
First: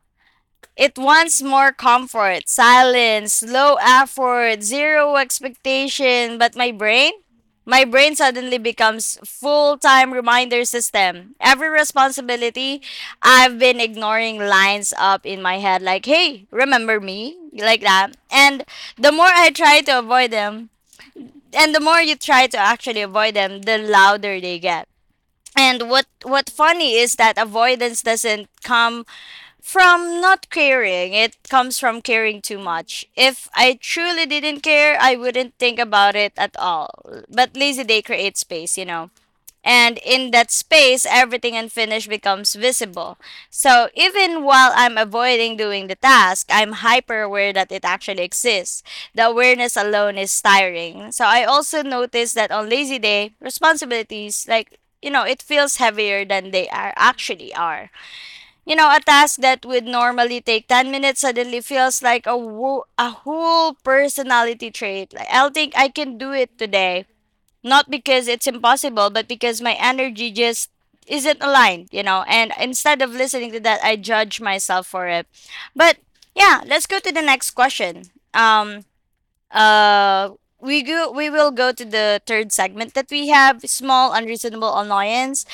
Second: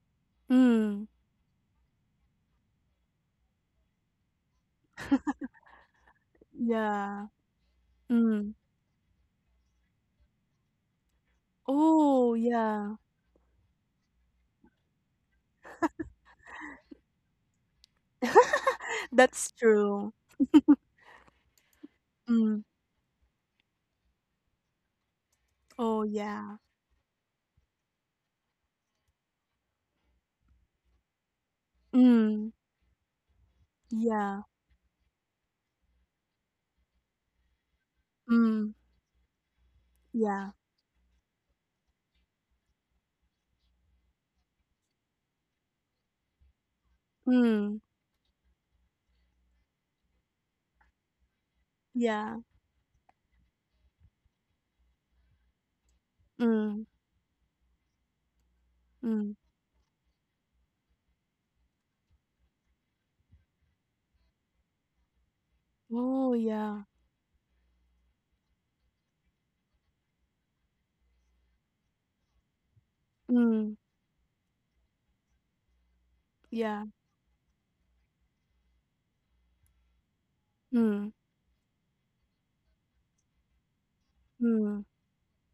Speaker 1: It
Speaker 2: Mm.
Speaker 1: wants more comfort, silence, low effort, zero expectation, but my brain?
Speaker 2: Yeah.
Speaker 1: My brain
Speaker 2: Mm.
Speaker 1: suddenly becomes full-time reminder system. Every
Speaker 2: Oh,
Speaker 1: responsibility
Speaker 2: yeah.
Speaker 1: I've been ignoring lines up in my head like, "Hey, remember me?" like that. And the more I
Speaker 2: That's
Speaker 1: try to
Speaker 2: true.
Speaker 1: avoid them, and the more you try to
Speaker 2: Mm.
Speaker 1: actually avoid them, the louder they get. And
Speaker 2: Oh,
Speaker 1: what
Speaker 2: yeah.
Speaker 1: funny is that avoidance doesn't come from not caring, it comes from caring
Speaker 2: Mm.
Speaker 1: too much. If I truly
Speaker 2: Yeah.
Speaker 1: didn't care, I wouldn't think about it at all. But lazy day creates
Speaker 2: Mm.
Speaker 1: space, you know. And in that
Speaker 2: Yeah.
Speaker 1: space, everything unfinished becomes visible. So even while I'm avoiding doing the task, I'm hyper aware that
Speaker 2: Mm.
Speaker 1: it actually exists. The awareness alone is tiring. So I also notice
Speaker 2: Yeah.
Speaker 1: that on lazy day, responsibilities, like, you know, it feels heavier than they
Speaker 2: Mm.
Speaker 1: are actually are. You know, a
Speaker 2: Mm.
Speaker 1: task that would normally take 10 minutes suddenly feels like a whole personality trait. Like, I'll think I can do
Speaker 2: Oh,
Speaker 1: it
Speaker 2: yeah.
Speaker 1: today. Not because it's impossible, but because my energy just isn't aligned, you know. And instead of listening to
Speaker 2: Mm.
Speaker 1: that, I judge myself for it. But yeah,
Speaker 2: Yeah.
Speaker 1: let's go to the next question. Uh,
Speaker 2: Mm.
Speaker 1: We will go to the third segment that we have: small, unreasonable
Speaker 2: Mm.
Speaker 1: annoyance.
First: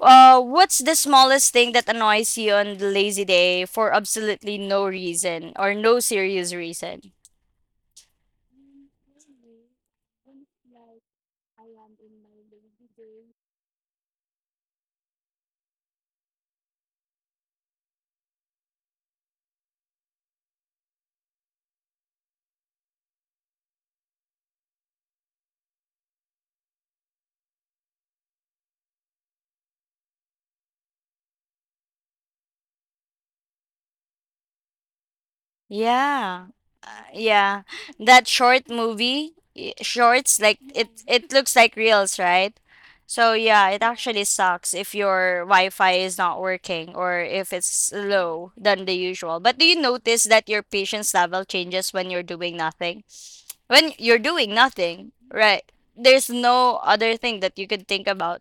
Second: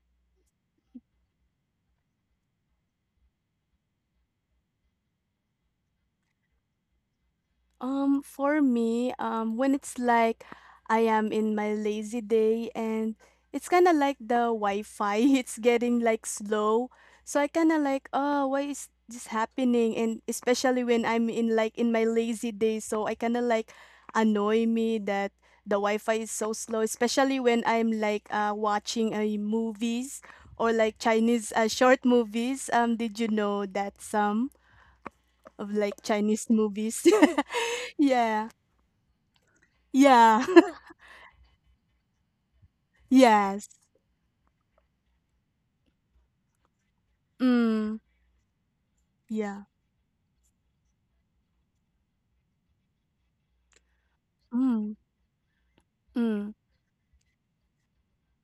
Speaker 1: What's the smallest thing that annoys you on the lazy day for absolutely no reason or no serious reason?
Speaker 2: For me, when it's like I am in my lazy day and it's kind of like the Wi-Fi, it's getting like slow. So I kind of like, oh, why is this happening? And especially when I'm in like in my lazy day, so I kind of like annoy me that the Wi-Fi is so slow, especially when I'm like watching a movies or like Chinese short movies. Did you know that some of like
Speaker 1: Yeah.
Speaker 2: Chinese
Speaker 1: Uh,
Speaker 2: movies?
Speaker 1: yeah. That
Speaker 2: Yeah.
Speaker 1: short movie, shorts
Speaker 2: Yeah.
Speaker 1: like it looks like reels, right? So
Speaker 2: Yes.
Speaker 1: yeah, it actually sucks if your Wi-Fi is not working or if it's
Speaker 2: Mm.
Speaker 1: low than the usual. But
Speaker 2: Yeah.
Speaker 1: do you notice that your patience level changes when you're doing nothing? When you're doing
Speaker 2: Mm.
Speaker 1: nothing, right? There's
Speaker 2: Mm.
Speaker 1: no other thing that you could think about.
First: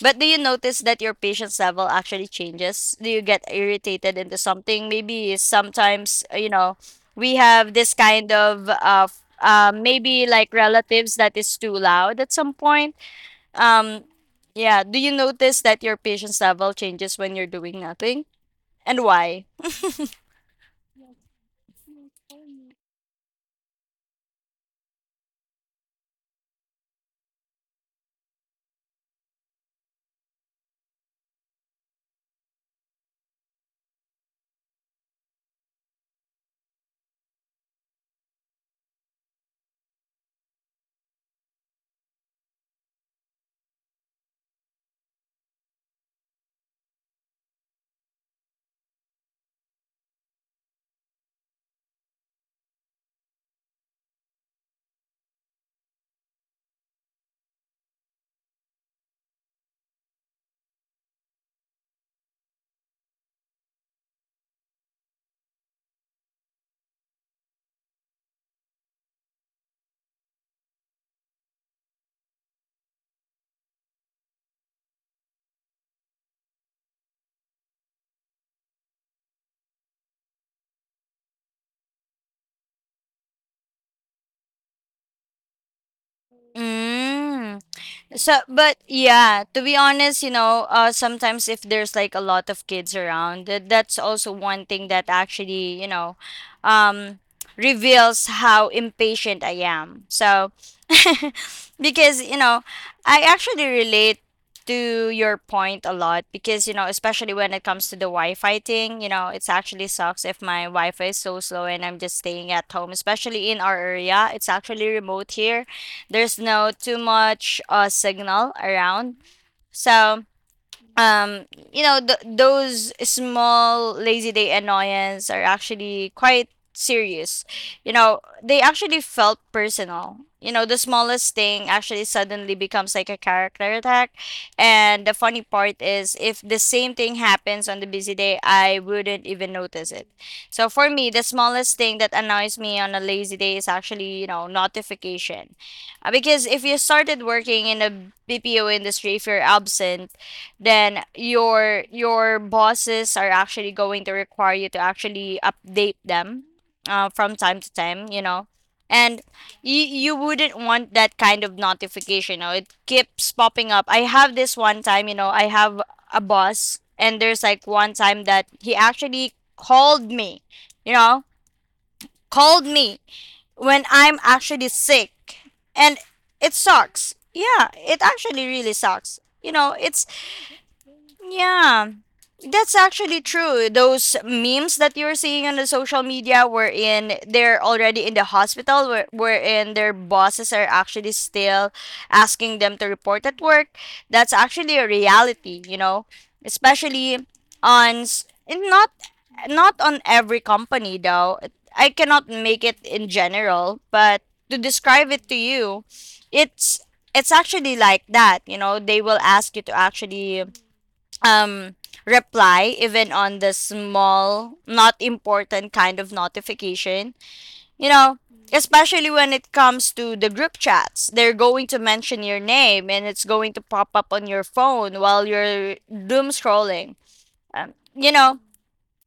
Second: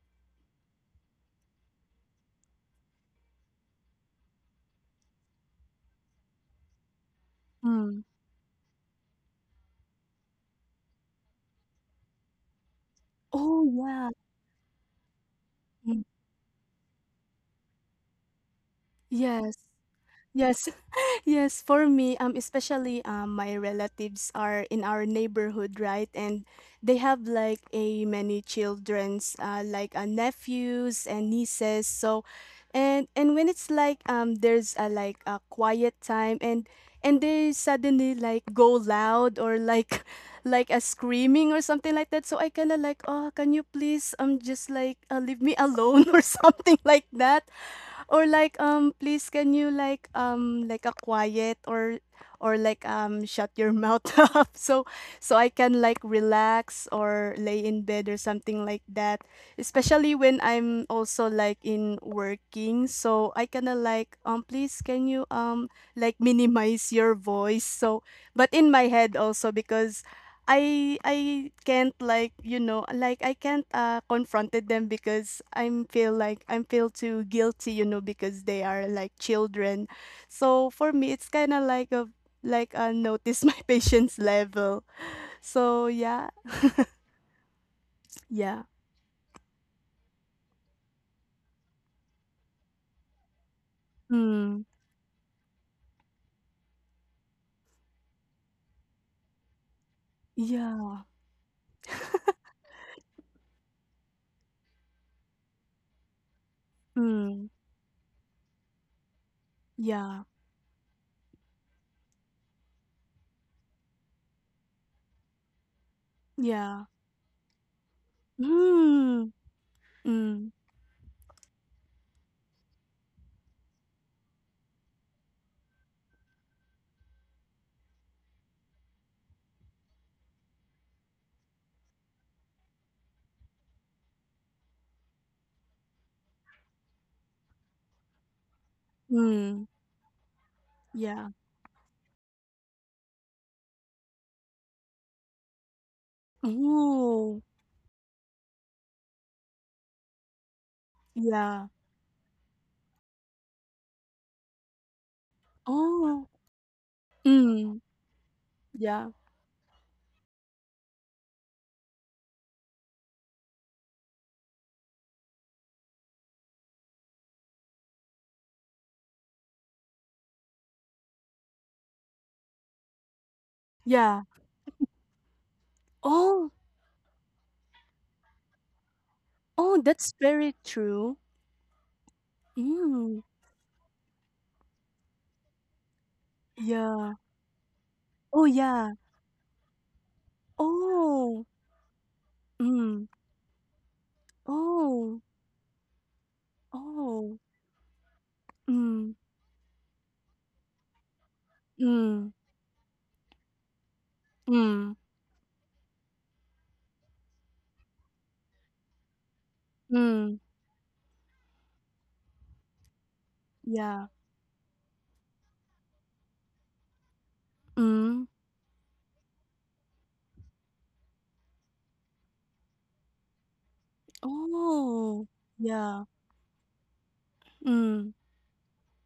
Speaker 1: But do you notice that your patience level actually changes? Do you get irritated into something? Maybe sometimes, you know, we have this
Speaker 2: Mm.
Speaker 1: kind of maybe like relatives that is too loud at some point.
Speaker 2: Oh,
Speaker 1: Um
Speaker 2: yeah.
Speaker 1: yeah, do you notice that your
Speaker 2: Mm.
Speaker 1: patience level changes when you're doing nothing? And why?
Speaker 2: Yes. Yes. Yes, for me, especially my relatives are in our neighborhood, right? And they have like a many childrens, like nephews and nieces. So, and when it's like there's a like a quiet time, and they suddenly like go loud or like like a screaming or something like that. So I kind of like, oh, can you please just like leave me alone or something like that. Or like, please can you like a quiet or like shut your mouth up so so I can like relax or lay in bed or something like that. Especially when I'm also like in working. So I kinda like please can you like minimize your voice. So but in my head also because I can't like you know like I can't confronted them because I'm feel like I'm feel too guilty, you know, because they are like children, so for me it's kind of like a like notice my patience level. So yeah,
Speaker 1: Mm. So,
Speaker 2: yeah,
Speaker 1: but yeah, to be honest, you know, sometimes if there's like a lot of kids around, that's also
Speaker 2: mm,
Speaker 1: one thing that actually, you know, um, reveals how impatient I am. So,
Speaker 2: yeah,
Speaker 1: because, you know, I actually relate to your point a lot because, you know, especially
Speaker 2: mm,
Speaker 1: when it comes to the Wi Fi thing, you know, it's actually
Speaker 2: yeah,
Speaker 1: sucks if my Wi Fi is so slow and I'm just staying at home, especially in our area. It's actually remote here. There's no
Speaker 2: yeah,
Speaker 1: too much signal around.
Speaker 2: mm,
Speaker 1: So
Speaker 2: mm,
Speaker 1: um you know those small lazy day annoyance are actually quite serious, you know. They actually felt personal, you know. The smallest thing actually suddenly becomes like a character attack. And the funny part is if the same thing happens on the busy day, I wouldn't even
Speaker 2: mm,
Speaker 1: notice it. So for me the
Speaker 2: yeah,
Speaker 1: smallest thing that annoys me on a lazy day is actually, you know, notification. Because if you started
Speaker 2: oh
Speaker 1: working in a bpo industry, if you're absent, then
Speaker 2: yeah,
Speaker 1: your bosses are actually going to require you to actually update
Speaker 2: oh,
Speaker 1: them from time to
Speaker 2: mm,
Speaker 1: time, you know.
Speaker 2: yeah,
Speaker 1: And you wouldn't want that kind of notification, you know? It keeps popping up. I have this one time, you know, I have a boss and there's like one time that he actually called me, you know, called me when I'm
Speaker 2: yeah,
Speaker 1: actually sick. And
Speaker 2: oh.
Speaker 1: it sucks. Yeah, it actually really sucks, you know.
Speaker 2: Oh,
Speaker 1: It's
Speaker 2: that's very true.
Speaker 1: yeah. That's actually
Speaker 2: Mm,
Speaker 1: true. Those memes that you're seeing on the social media wherein
Speaker 2: yeah.
Speaker 1: they're already in the
Speaker 2: Oh,
Speaker 1: hospital,
Speaker 2: yeah.
Speaker 1: wherein their bosses are actually
Speaker 2: Oh,
Speaker 1: still asking them to
Speaker 2: mm,
Speaker 1: report at work. That's actually a
Speaker 2: oh,
Speaker 1: reality, you know, especially
Speaker 2: oh,
Speaker 1: on, s- and not,
Speaker 2: mm,
Speaker 1: not on every company though. I cannot
Speaker 2: mm,
Speaker 1: make it in general, but to
Speaker 2: mm,
Speaker 1: describe it to you, it's, it's actually like that, you know, they will ask you to
Speaker 2: mm,
Speaker 1: actually um reply even on the
Speaker 2: yeah,
Speaker 1: small not important kind of notification, you know,
Speaker 2: mm,
Speaker 1: especially when it comes to the group chats. They're going to mention your name and it's going to pop up on your phone while
Speaker 2: oh,
Speaker 1: you're
Speaker 2: yeah,
Speaker 1: doom scrolling. um, you
Speaker 2: mm,
Speaker 1: know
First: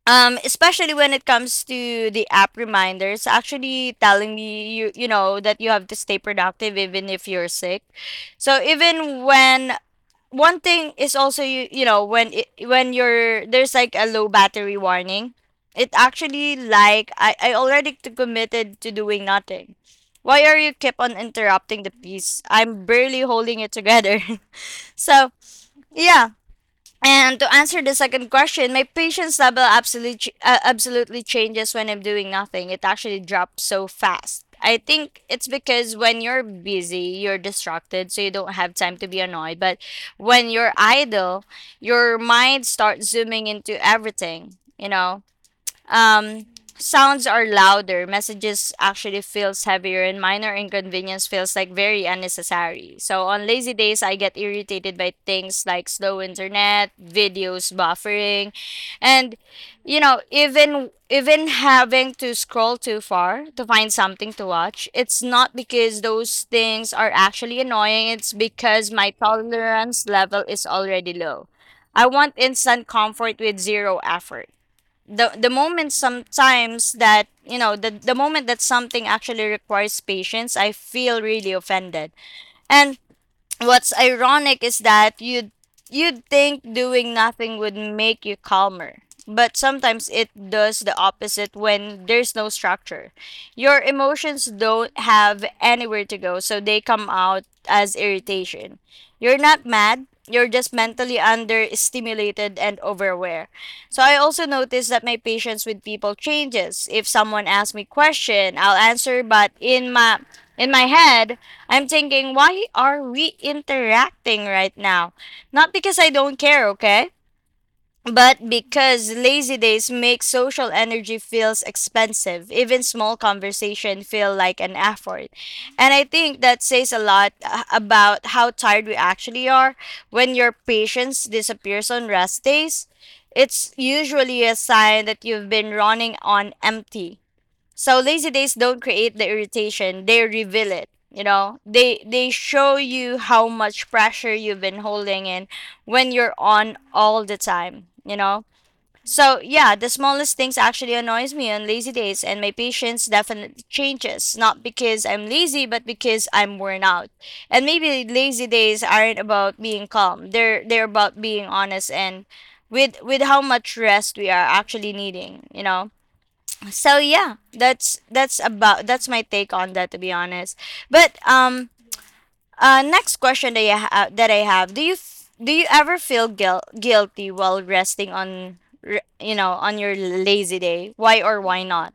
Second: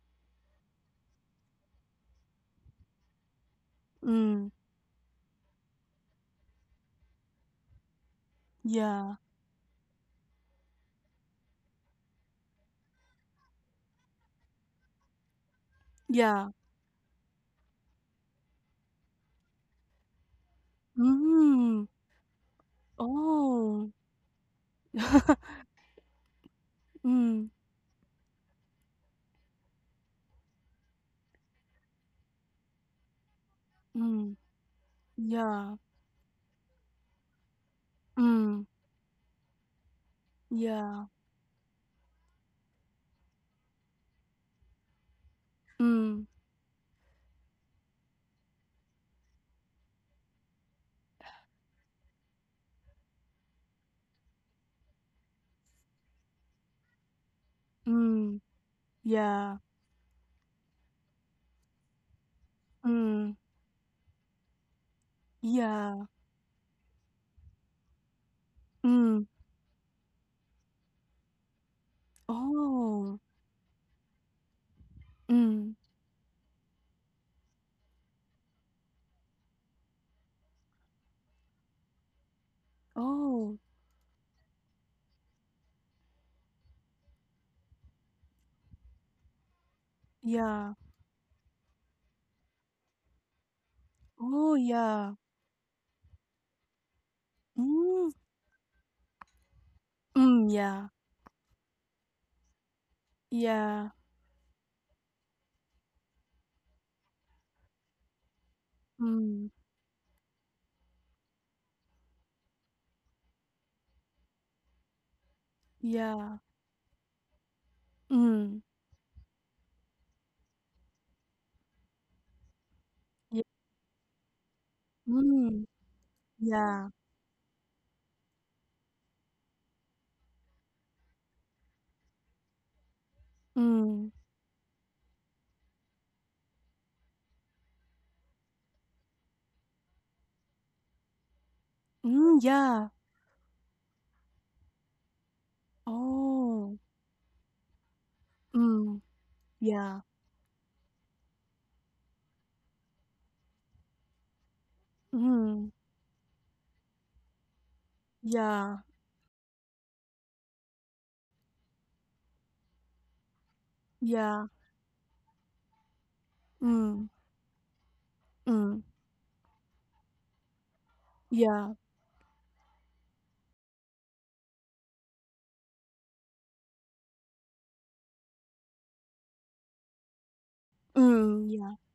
Speaker 1: Especially when it comes to the app reminders actually telling
Speaker 2: mm,
Speaker 1: me you know that you have to stay productive even if you're sick. So
Speaker 2: yeah,
Speaker 1: even when one thing is also you know when it when you're there's like a low battery warning, it
Speaker 2: yeah,
Speaker 1: actually like I already committed to doing nothing. Why are you keep on interrupting
Speaker 2: mm,
Speaker 1: the piece? I'm barely holding it
Speaker 2: oh,
Speaker 1: together. So yeah, and
Speaker 2: mm,
Speaker 1: to answer the second question, my patience level absolutely changes when I'm doing nothing. It actually drops so
Speaker 2: mm,
Speaker 1: fast. I think it's
Speaker 2: yeah,
Speaker 1: because when you're busy, you're distracted, so you don't
Speaker 2: mm,
Speaker 1: have time to be annoyed. But when you're
Speaker 2: yeah,
Speaker 1: idle, your mind starts zooming into everything, you know.
Speaker 2: mm,
Speaker 1: Um, sounds are louder. Messages actually feels heavier, and minor inconvenience feels like very unnecessary. So on lazy days, I get irritated by things like slow internet, videos
Speaker 2: mm,
Speaker 1: buffering, and
Speaker 2: yeah,
Speaker 1: you know, even even having to scroll too
Speaker 2: mm,
Speaker 1: far to find something to watch. It's not because
Speaker 2: yeah,
Speaker 1: those things are actually annoying. It's because my
Speaker 2: mm,
Speaker 1: tolerance level is already low. I want instant
Speaker 2: oh,
Speaker 1: comfort with zero effort. The
Speaker 2: mm.
Speaker 1: moment sometimes that you know, the moment that something actually requires patience, I feel really offended. And
Speaker 2: Oh,
Speaker 1: what's ironic is that you'd think doing nothing would make you calmer, but sometimes it
Speaker 2: yeah.
Speaker 1: does the opposite. When there's no structure, your emotions
Speaker 2: Oh,
Speaker 1: don't
Speaker 2: yeah.
Speaker 1: have anywhere to go, so they come out as
Speaker 2: Mm.
Speaker 1: irritation. You're not mad, you're
Speaker 2: Mm,
Speaker 1: just
Speaker 2: yeah.
Speaker 1: mentally understimulated and overaware.
Speaker 2: Yeah.
Speaker 1: So I also notice that my patience with people changes. If someone asks me question, I'll answer,
Speaker 2: Mm.
Speaker 1: but in my head I'm thinking, why are we interacting right now? Not because I
Speaker 2: Yeah.
Speaker 1: don't care, okay? But
Speaker 2: Mm.
Speaker 1: because lazy days make social energy feels expensive. Even small
Speaker 2: Ye
Speaker 1: conversation feel like an effort.
Speaker 2: mm.
Speaker 1: And I think that
Speaker 2: Yeah.
Speaker 1: says a lot about how tired we actually are when your patience disappears on rest days. It's
Speaker 2: Mm.
Speaker 1: usually a sign that you've been running on empty. So lazy days don't create the irritation, they reveal it. You know, they
Speaker 2: Mm,
Speaker 1: show
Speaker 2: yeah.
Speaker 1: you how much pressure you've been holding in when you're on
Speaker 2: Oh.
Speaker 1: all the time, you know?
Speaker 2: Mm.
Speaker 1: So yeah, the
Speaker 2: Yeah.
Speaker 1: smallest things actually annoys me on lazy days and my patience definitely changes, not because I'm lazy,
Speaker 2: Mm.
Speaker 1: but because I'm worn out. And maybe lazy
Speaker 2: Yeah.
Speaker 1: days aren't about being calm. They're about being honest and with how much rest we
Speaker 2: Yeah.
Speaker 1: are actually needing, you know? So
Speaker 2: Mm.
Speaker 1: yeah,
Speaker 2: Mm.
Speaker 1: that's my take on that, to be honest. But
Speaker 2: Yeah.
Speaker 1: next question that I have: do you do you ever feel guilty while resting on you know on your lazy day? Why or
Speaker 2: Mm,
Speaker 1: why
Speaker 2: yeah.
Speaker 1: not?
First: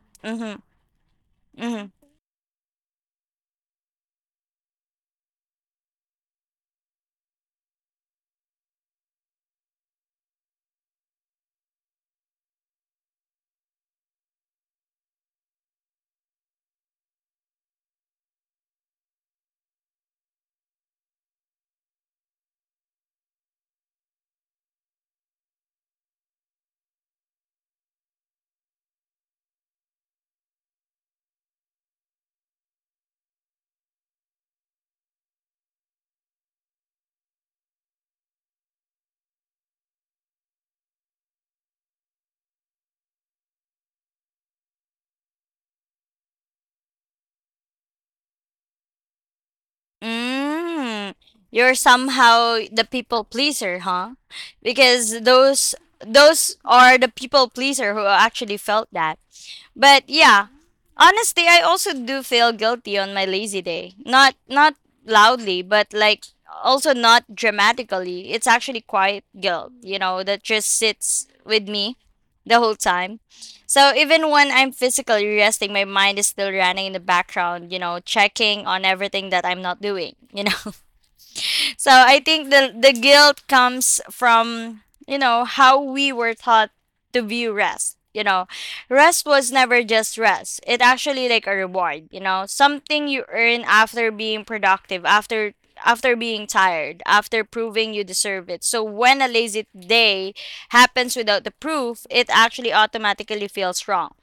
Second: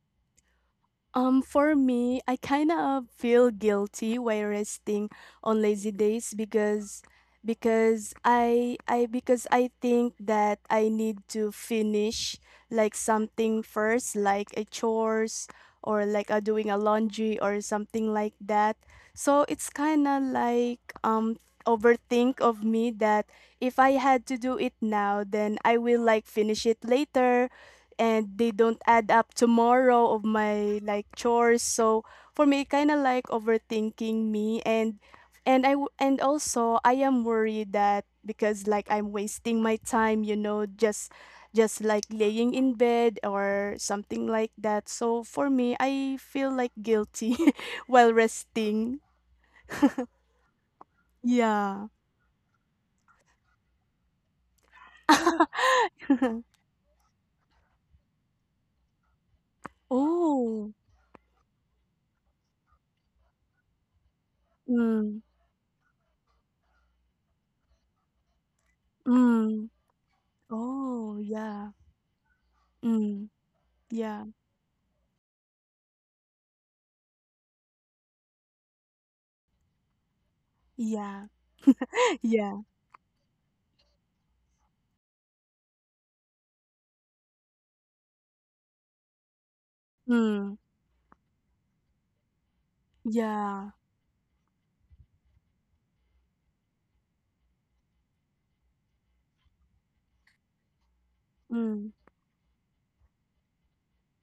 Speaker 2: For
Speaker 1: Hmm.
Speaker 2: me, I kind of feel guilty while resting on lazy days because I because I think that I need to finish like something first, like a chores or like a doing a laundry or something like that. So it's kind of like overthink of me that if I had to do it now, then I will like finish it later and they don't add up tomorrow of my like chores. So for me kind of like overthinking me and and also I am worried that because like I'm wasting my time, you know, just like laying in bed or something like that. So for me I feel like guilty while resting.
Speaker 1: Mm, you're
Speaker 2: Yeah.
Speaker 1: somehow the people pleaser, huh? Because those are the people pleaser who actually felt that. But yeah,
Speaker 2: Oh.
Speaker 1: honestly, I also do feel guilty on my lazy day. Not not
Speaker 2: mm,
Speaker 1: loudly, but like also not dramatically. It's actually quiet
Speaker 2: mm.
Speaker 1: guilt, that just
Speaker 2: Oh,
Speaker 1: sits with
Speaker 2: yeah.
Speaker 1: me the whole time.
Speaker 2: mm,
Speaker 1: So
Speaker 2: yeah,
Speaker 1: even when I'm physically resting, my mind is still running in the background, checking on everything that I'm not doing,
Speaker 2: yeah.
Speaker 1: so I think
Speaker 2: Yeah.
Speaker 1: the guilt comes from you know how we were taught to view rest. You know, rest was never just
Speaker 2: Mm.
Speaker 1: rest. It actually like a reward. You know, something you earn
Speaker 2: Yeah.
Speaker 1: after being productive, after after being tired, after proving you deserve it. So when a lazy day happens without the
Speaker 2: Mm.
Speaker 1: proof, it actually automatically feels wrong.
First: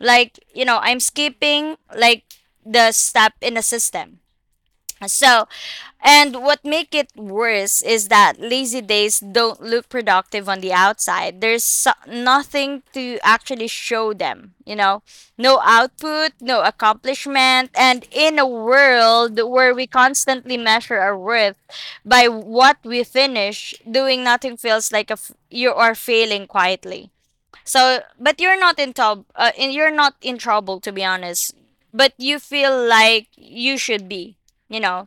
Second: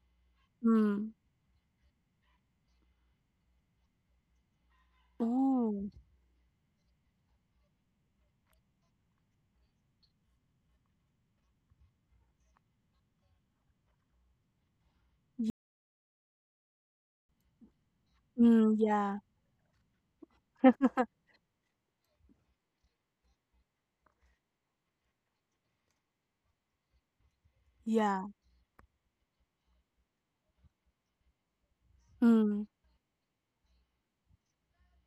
Speaker 1: Like you know, I'm
Speaker 2: Mm.
Speaker 1: skipping like the step in the system so,
Speaker 2: Oh.
Speaker 1: and what make it worse is that lazy days don't look productive on the outside. There's nothing to actually show them.
Speaker 2: Y
Speaker 1: No output, no accomplishment, and in a
Speaker 2: Mm. Yeah.
Speaker 1: world where we constantly measure our worth by what we finish, doing nothing feels like a you are failing quietly. So,
Speaker 2: Yeah.
Speaker 1: but you're not in trouble. You're not in trouble, to be honest. But you
Speaker 2: Mm.
Speaker 1: feel like you should be you know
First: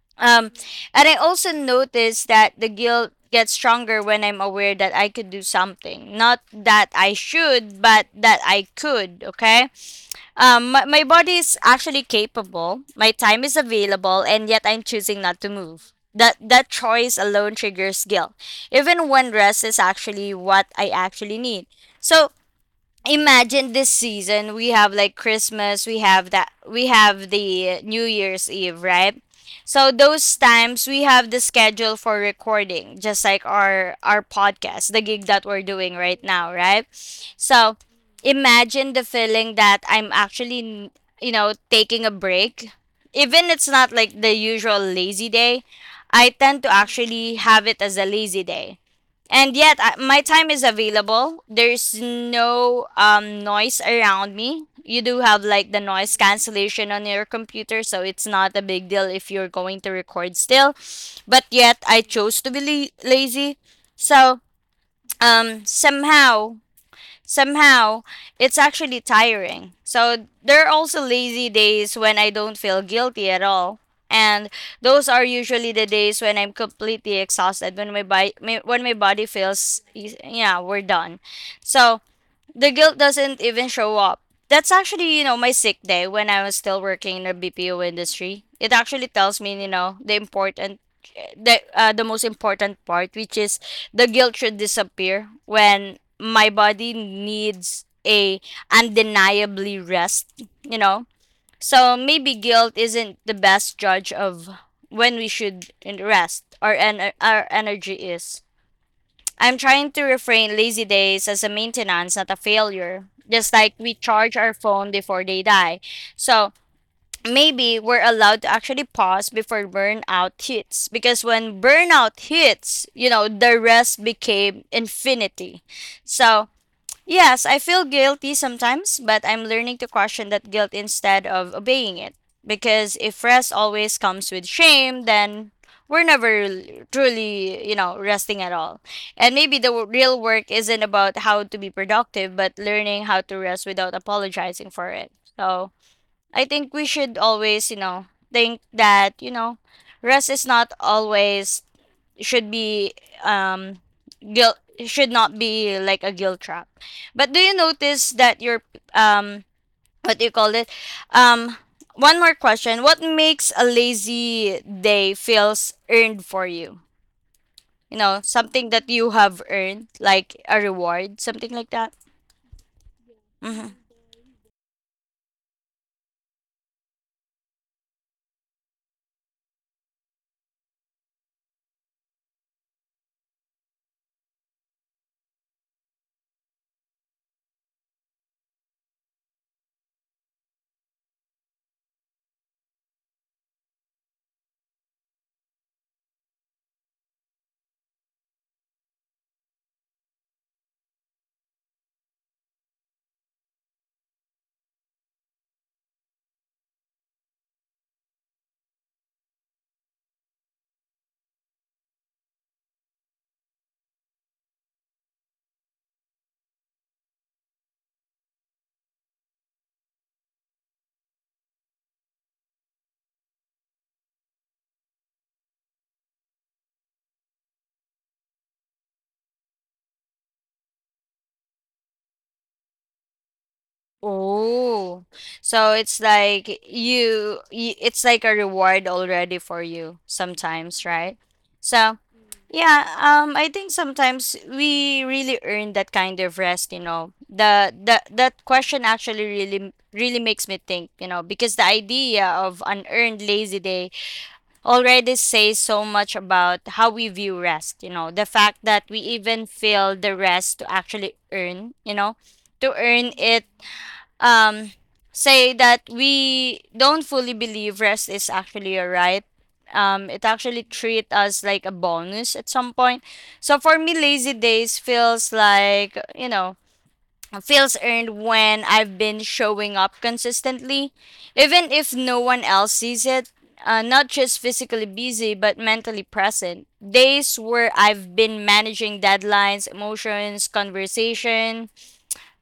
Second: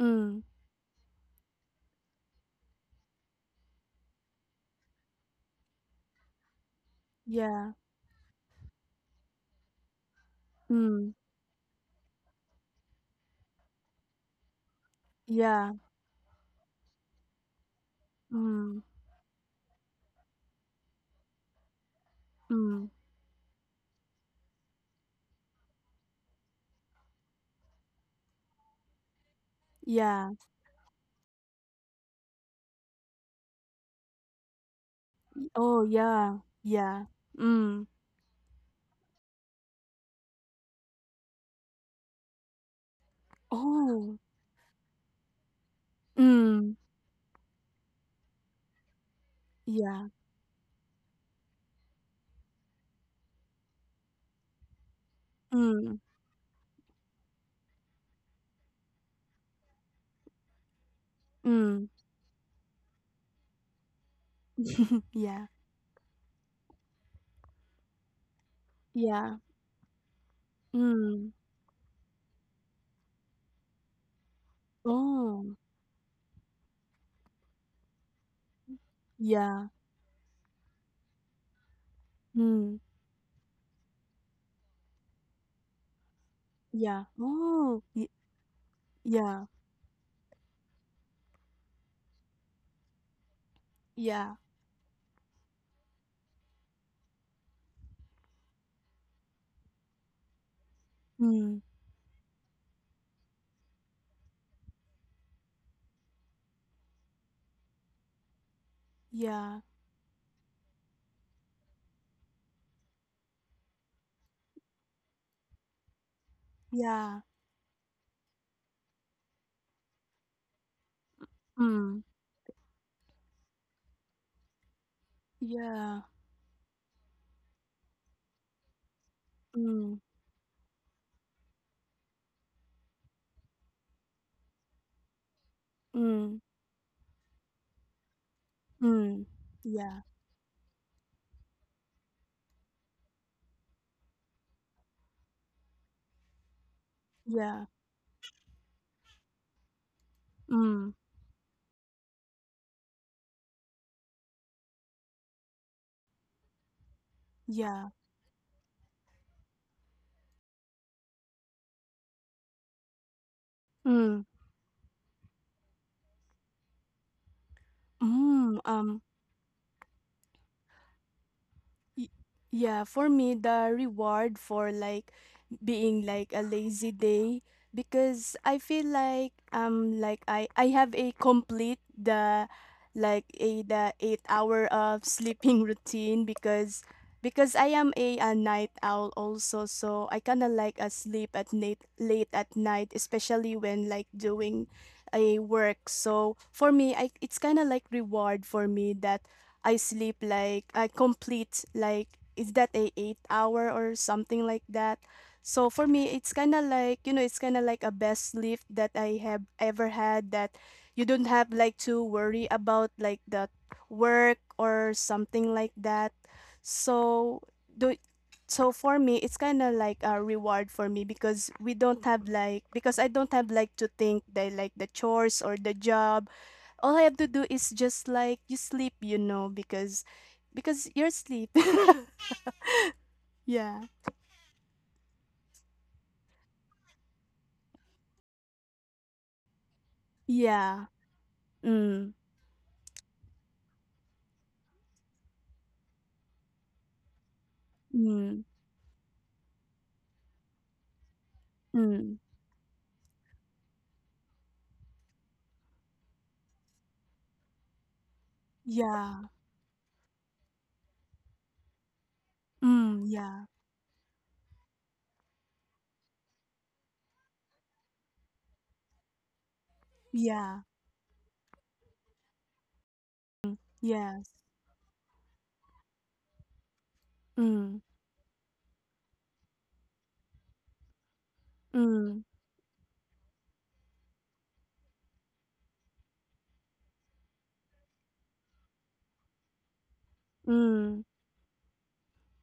Speaker 2: Mm.
Speaker 1: um, and I also notice that the guilt gets stronger when I'm aware that I could do something. Not that I
Speaker 2: Yeah.
Speaker 1: should, but that I could, okay? My
Speaker 2: Mm.
Speaker 1: body is actually capable, my time is available, and yet I'm choosing not to
Speaker 2: Yeah.
Speaker 1: move. That choice alone triggers guilt,
Speaker 2: Mm.
Speaker 1: even when rest is actually what I actually need. So,
Speaker 2: Mm.
Speaker 1: imagine this season we have like Christmas, we have that, we have the New Year's Eve, right? So
Speaker 2: Yeah.
Speaker 1: those times we have the schedule for recording just like our podcast, the gig that
Speaker 2: Y
Speaker 1: we're
Speaker 2: Oh,
Speaker 1: doing right
Speaker 2: yeah.
Speaker 1: now, right?
Speaker 2: Yeah.
Speaker 1: So
Speaker 2: Mm.
Speaker 1: imagine the feeling that I'm actually you know taking a break, even it's not
Speaker 2: Oh.
Speaker 1: like the usual lazy day, I tend to
Speaker 2: Mm.
Speaker 1: actually have it as a lazy day. And yet, I,
Speaker 2: Yeah.
Speaker 1: my time is available. There's no noise around me. You do have like the
Speaker 2: Mm.
Speaker 1: noise cancellation on your computer, so it's not a big deal if you're going to record still. But yet,
Speaker 2: Mm.
Speaker 1: I chose to be lazy. So,
Speaker 2: Yeah.
Speaker 1: somehow, somehow it's actually
Speaker 2: Yeah.
Speaker 1: tiring. So there are also
Speaker 2: Mm.
Speaker 1: lazy days when I don't feel guilty at all. And those are
Speaker 2: Oh.
Speaker 1: usually the days when I'm completely exhausted, when my body
Speaker 2: Yeah.
Speaker 1: feels yeah, we're done. So the
Speaker 2: Mm.
Speaker 1: guilt doesn't even show up. That's actually, you know, my sick day when I was still
Speaker 2: Yeah.
Speaker 1: working in the
Speaker 2: Oh.
Speaker 1: BPO
Speaker 2: Y
Speaker 1: industry. It actually tells
Speaker 2: yeah.
Speaker 1: me, you know, the important the most important part, which is the
Speaker 2: Yeah.
Speaker 1: guilt should disappear when my body needs a undeniably rest, you know.
Speaker 2: Mm.
Speaker 1: So maybe guilt isn't the best judge of when we should rest our our energy is.
Speaker 2: Yeah.
Speaker 1: I'm trying to refrain lazy days as a maintenance, not a failure. Just like we charge our phone before they die. So
Speaker 2: Yeah.
Speaker 1: maybe we're allowed to actually pause before burnout hits. Because when
Speaker 2: Mm.
Speaker 1: burnout hits, you know, the rest became infinity.
Speaker 2: Yeah.
Speaker 1: So yes, I feel guilty sometimes, but I'm learning to
Speaker 2: Mm,
Speaker 1: question that guilt instead of obeying it. Because if rest always comes with shame, then we're never
Speaker 2: mm,
Speaker 1: really- truly, you know, resting at all.
Speaker 2: mm.
Speaker 1: And maybe the
Speaker 2: Yeah,
Speaker 1: real work isn't about how to be productive, but learning how to rest without apologizing for it. So I think we should
Speaker 2: yeah.
Speaker 1: always, you know, think that, you know, rest is not
Speaker 2: Mm,
Speaker 1: always should be um guilt should not be like a guilt trap. But do you
Speaker 2: yeah.
Speaker 1: notice that your um what do you call it? Um one more question. What makes a
Speaker 2: Mm,
Speaker 1: lazy day feels earned for you? You know,
Speaker 2: mm,
Speaker 1: something that you have earned, like a reward, something like that.
Speaker 2: Y- yeah, for me, the
Speaker 1: Mm-hmm.
Speaker 2: reward for like being like a lazy day because I feel like I have a complete the like a the 8 hour of sleeping routine because I am a night owl also, so I kind of like a sleep at night, late at night, especially when like doing a work. So for me, I it's kind of like reward for me that I sleep like I complete like is that a 8 hour or something like that. So for me it's kind of like, it's kind of like a best sleep that I have ever had, that you don't have like to worry about like the work or something like that. So do so for me it's kind of like a reward for me because I don't have like to think that like the chores or the job. All I have to do is just like you sleep, you know, because you're asleep. Yeah.
Speaker 1: Oh, so it's like you, y it's like a reward already for you
Speaker 2: Yeah.
Speaker 1: sometimes, right? So,
Speaker 2: Mm.
Speaker 1: yeah, I think sometimes we really earn that kind of rest, you know. The
Speaker 2: Mm.
Speaker 1: That question actually really makes me think, you know, because the
Speaker 2: Mm.
Speaker 1: idea of unearned lazy day already says so much about how we view rest, you know. The fact that we
Speaker 2: Yeah.
Speaker 1: even feel the rest to actually earn, you know, to
Speaker 2: Mm.
Speaker 1: earn
Speaker 2: Yeah.
Speaker 1: it um, say that we don't fully believe rest is actually a right. It
Speaker 2: Yeah.
Speaker 1: actually treat us like a bonus at some point. So for me,
Speaker 2: Yes.
Speaker 1: lazy days feels like you know feels
Speaker 2: Mm.
Speaker 1: earned when I've been showing up consistently, even if no
Speaker 2: Mm.
Speaker 1: one else sees it. Not just physically busy, but mentally present. Days where I've been managing deadlines, emotions,
Speaker 2: Mm.
Speaker 1: conversation,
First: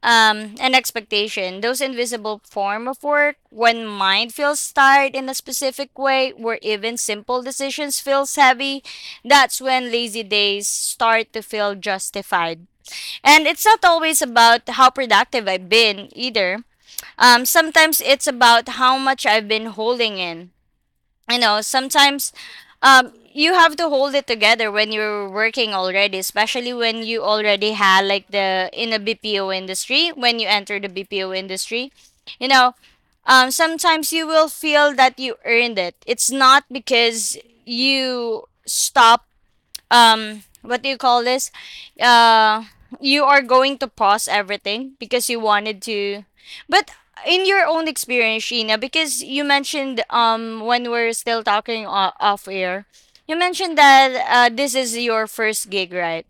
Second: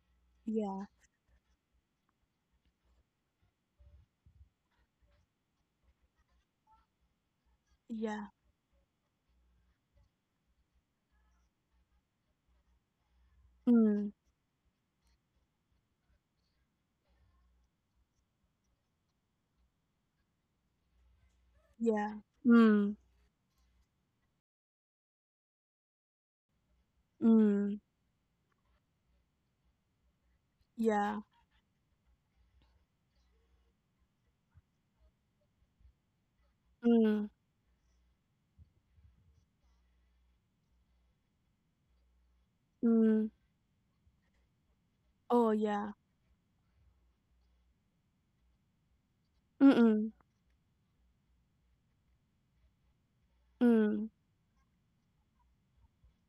Speaker 1: and
Speaker 2: Yeah.
Speaker 1: expectation. Those invisible form of work, when mind feels tired in a specific way, where even simple decisions
Speaker 2: Yeah.
Speaker 1: feels heavy, that's when lazy days start to feel justified. And it's not
Speaker 2: Mm.
Speaker 1: always about how productive I've been either. Sometimes it's about how much I've been holding in you know
Speaker 2: Yeah.
Speaker 1: sometimes
Speaker 2: Mm.
Speaker 1: you have to hold it together when you're working already, especially when you already
Speaker 2: Mm.
Speaker 1: had like the in a BPO industry, when you enter the
Speaker 2: Yeah.
Speaker 1: BPO industry you know sometimes you will feel that you earned it, it's not
Speaker 2: Mm.
Speaker 1: because you stop what do you call this uh you
Speaker 2: Mm.
Speaker 1: are going to pause everything because you
Speaker 2: Oh
Speaker 1: wanted
Speaker 2: yeah.
Speaker 1: to but in your own experience Sheena, because you
Speaker 2: Mm.
Speaker 1: mentioned
Speaker 2: Mm.
Speaker 1: when we're still talking off air, you mentioned
Speaker 2: Mm.
Speaker 1: that this is your first gig, right?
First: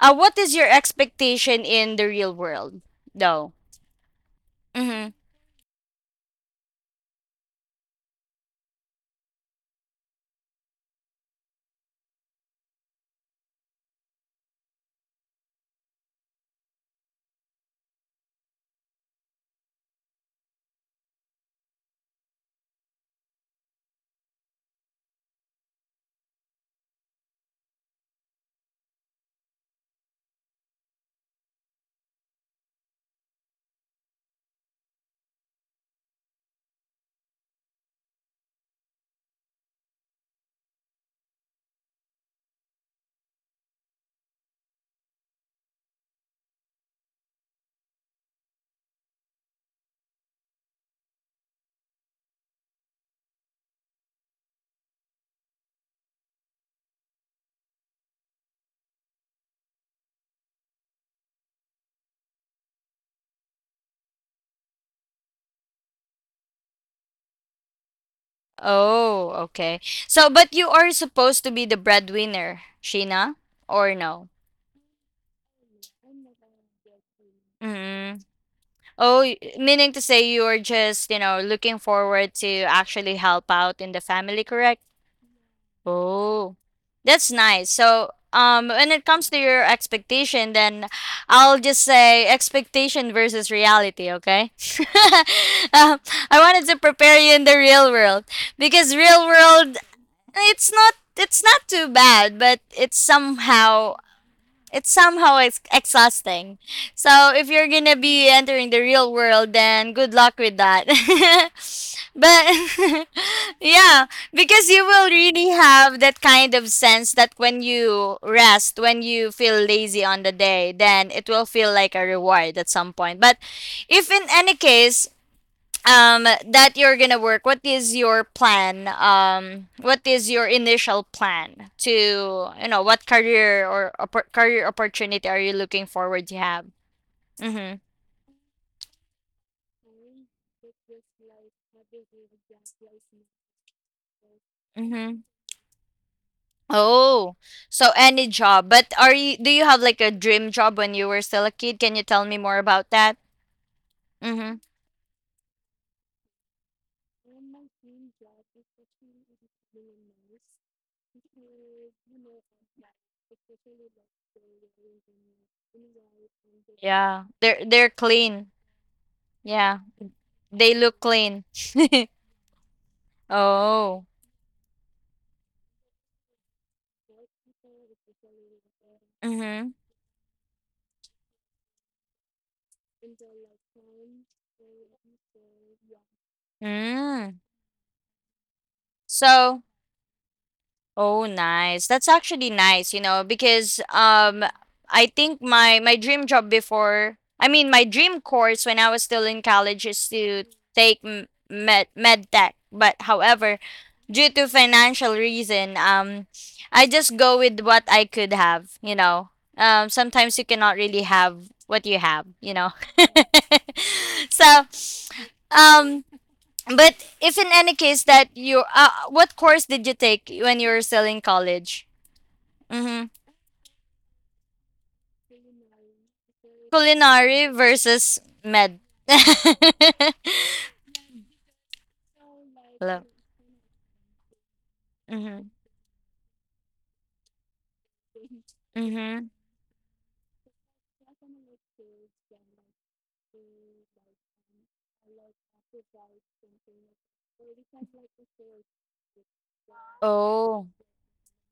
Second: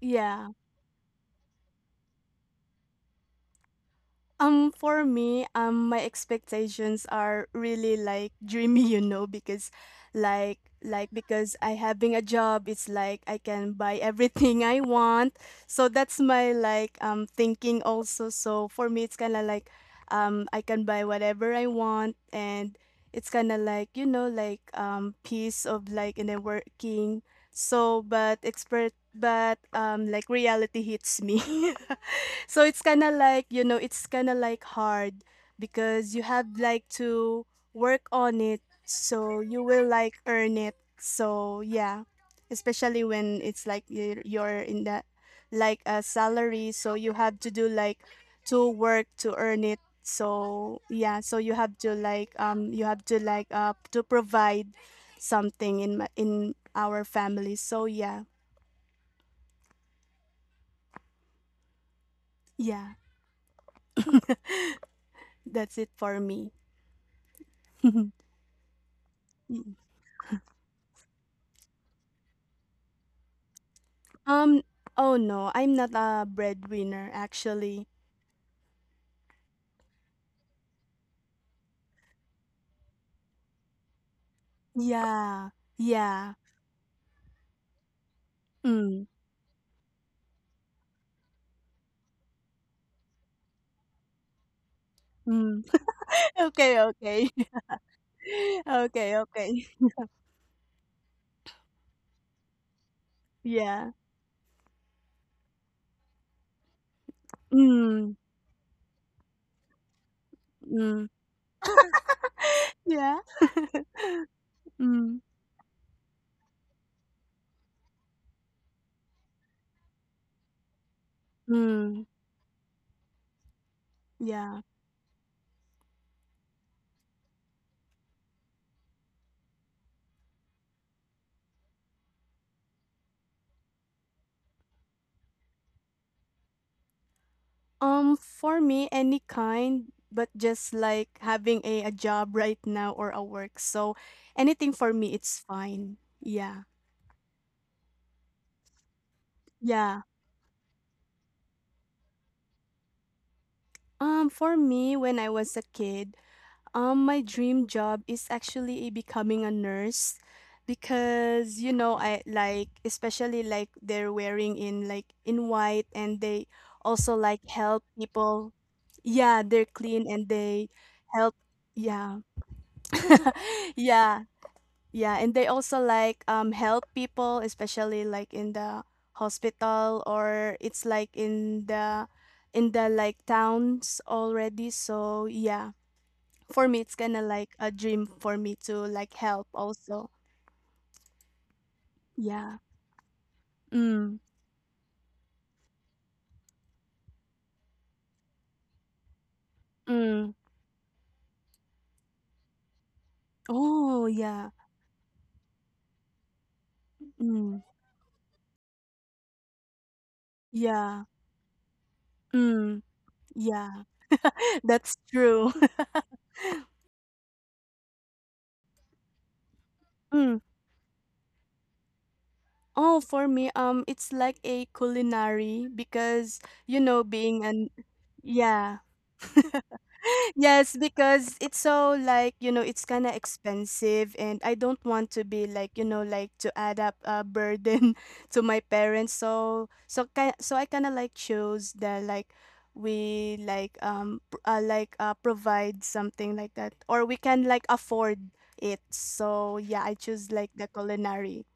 Speaker 1: Uh what
Speaker 2: Yeah.
Speaker 1: is your expectation in the real world though?
Speaker 2: Um, for
Speaker 1: Mm-hmm.
Speaker 2: me, um, my expectations are really like dreamy, you know, because like like because I having a job, it's like I can buy everything I want. So that's my like thinking also. So for me, it's kind of like, I can buy whatever I want, and it's kind of like, you know, like piece of like in a working. So but expert but like reality hits me. So it's kind of like, you know, it's kind of like hard because you have like to work on it so you will like earn it. So yeah, especially when it's like you're in that like a salary, so you have to do like to work to earn it. So yeah, so you have to like to provide something in my, in our family. So yeah. Yeah, that's it for me.
Speaker 1: Oh okay, so but you are supposed to be the breadwinner Sheena, or no?
Speaker 2: Um, oh no, I'm not a breadwinner actually.
Speaker 1: Mm-hmm. Oh, meaning to say you're just, you know, looking forward to actually help out in the family, correct?
Speaker 2: Yeah, yeah.
Speaker 1: Oh, that's nice. So, when
Speaker 2: Mm,
Speaker 1: it comes to your expectation, then I'll just say expectation versus reality, okay?
Speaker 2: mm.
Speaker 1: um, I wanted
Speaker 2: Okay,
Speaker 1: to prepare
Speaker 2: okay.
Speaker 1: you in the real world because
Speaker 2: Okay,
Speaker 1: real
Speaker 2: okay.
Speaker 1: world, it's not too bad, but
Speaker 2: Yeah.
Speaker 1: it's somehow exhausting. So if you're gonna
Speaker 2: Mm,
Speaker 1: be entering the real world, then good luck with
Speaker 2: mm.
Speaker 1: that. but
Speaker 2: Yeah.
Speaker 1: yeah, because you will
Speaker 2: Mm,
Speaker 1: really have that kind of sense that when you rest, when you feel lazy on the day, then it will feel like
Speaker 2: mm.
Speaker 1: a reward at some point. But if in any
Speaker 2: Yeah.
Speaker 1: case that you're gonna work, what is your plan, what is your initial plan to you know what career or career opportunity are you looking forward to have? Mm-hmm.
Speaker 2: For me, any kind, but just like having a job right now or a work. So anything for me,
Speaker 1: Mm-hmm.
Speaker 2: it's fine. Yeah.
Speaker 1: Oh, so any job, but are you do you have
Speaker 2: Yeah.
Speaker 1: like a dream job when you were still a kid? Can you tell me more about that?
Speaker 2: For
Speaker 1: Mm-hmm.
Speaker 2: me, when I was a kid, my dream job is actually becoming a nurse because, you know, I like especially like they're wearing in like in white, and they also
Speaker 1: Yeah,
Speaker 2: like help
Speaker 1: they're clean.
Speaker 2: people. Yeah, they're
Speaker 1: Yeah,
Speaker 2: clean and they
Speaker 1: they look
Speaker 2: help.
Speaker 1: clean.
Speaker 2: Yeah.
Speaker 1: oh
Speaker 2: Yeah. Yeah, and they also like help people, especially like in the
Speaker 1: mm-hmm
Speaker 2: hospital or it's like in the like towns already. So, yeah. For me, it's kinda
Speaker 1: mm.
Speaker 2: like a dream for me to, like, help
Speaker 1: So
Speaker 2: also.
Speaker 1: oh, nice. That's actually
Speaker 2: Yeah.
Speaker 1: nice, you know, because
Speaker 2: Mm,
Speaker 1: I think my dream job before, I mean my dream course when I was still in college is
Speaker 2: mm.
Speaker 1: to take med tech. But however,
Speaker 2: Oh,
Speaker 1: due
Speaker 2: yeah.
Speaker 1: to financial reason, I just go
Speaker 2: Mm,
Speaker 1: with what I could have, you know. Sometimes you cannot
Speaker 2: yeah.
Speaker 1: really have what you have, you know.
Speaker 2: Mm, yeah.
Speaker 1: so,
Speaker 2: That's true.
Speaker 1: um but if in any case that you, what course did you take
Speaker 2: Mm.
Speaker 1: when you were still in college?
Speaker 2: Oh,
Speaker 1: Mm-hmm.
Speaker 2: for me, it's like a culinary because, you know, being
Speaker 1: Culinary
Speaker 2: an
Speaker 1: versus
Speaker 2: yeah.
Speaker 1: med. Hello.
Speaker 2: Yes, because it's so like, you know, it's kind of expensive and I don't want to be
Speaker 1: Mm-hmm.
Speaker 2: like, you know, like to add up a burden to my parents.
Speaker 1: Mm-hmm.
Speaker 2: So so kind so I kind of like chose that like we like like provide something like that or we can like afford it. So yeah, I choose like the
Speaker 1: Oh.
Speaker 2: culinary.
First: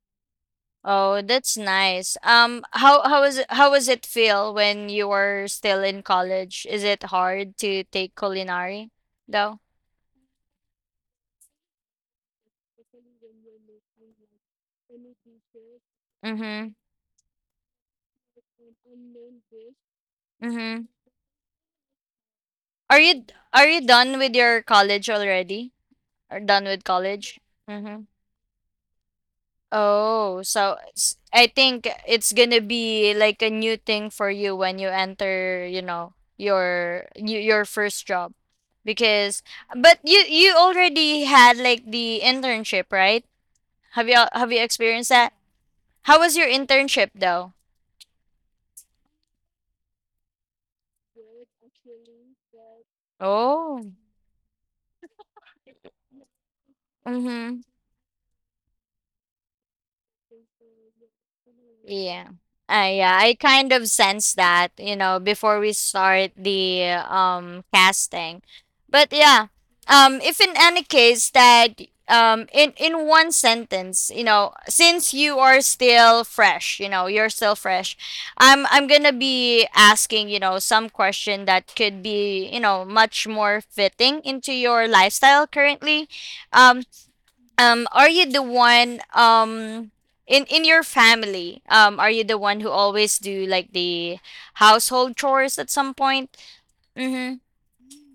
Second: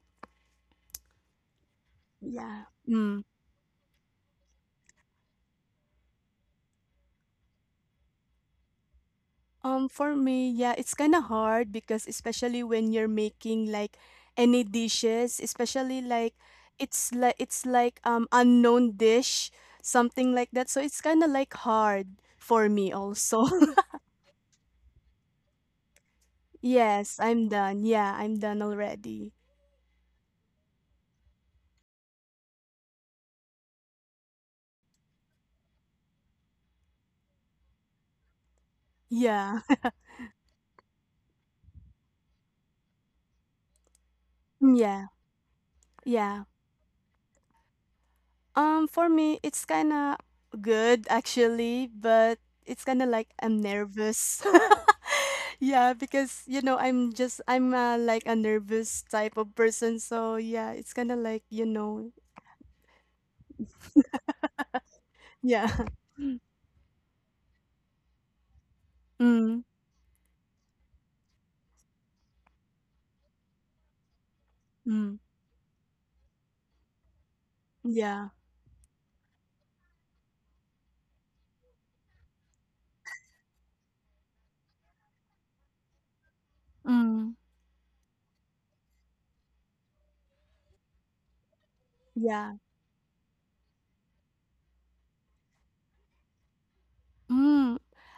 Speaker 1: Oh, that's nice.
Speaker 2: Yeah. Mm.
Speaker 1: How was it feel when you were still in college? Is it hard to take culinary though?
Speaker 2: For me, yeah, it's kind of hard because especially when you're making like any dishes, especially like
Speaker 1: Mm-hmm.
Speaker 2: it's like unknown dish, something like that. So
Speaker 1: Mm-hmm.
Speaker 2: it's kind of like hard for me
Speaker 1: Are you
Speaker 2: also.
Speaker 1: are you done with your college already? Or done with
Speaker 2: Yes,
Speaker 1: college?
Speaker 2: I'm done.
Speaker 1: Mm-hmm.
Speaker 2: Yeah, I'm done already.
Speaker 1: Oh, so I think it's gonna be like a new thing for you when you enter, you know, your your first job. Because
Speaker 2: Yeah.
Speaker 1: but you already had like the internship, right? Have you
Speaker 2: Yeah.
Speaker 1: experienced that? How was
Speaker 2: Yeah.
Speaker 1: your internship though?
Speaker 2: For me, it's kind of good actually, but it's kind of like I'm
Speaker 1: Oh.
Speaker 2: nervous. Yeah, because, you know, I'm just
Speaker 1: Mm-hmm.
Speaker 2: I'm like a nervous type of person, so yeah, it's kind of like, you know,
Speaker 1: Yeah. Yeah, I kind of sense that, you know, before
Speaker 2: yeah.
Speaker 1: we start the casting. But yeah,
Speaker 2: Mm,
Speaker 1: if in any case that in one sentence, you know, since
Speaker 2: mm,
Speaker 1: you are still fresh, you know, you're still fresh.
Speaker 2: yeah.
Speaker 1: I'm going to be asking, you know, some question that could be, you know, much more fitting into your lifestyle currently. Um
Speaker 2: Mm,
Speaker 1: are you the one in your family? Are you the
Speaker 2: yeah.
Speaker 1: one who always do like the household chores at some point? Mm-hmm.
Speaker 2: Mm.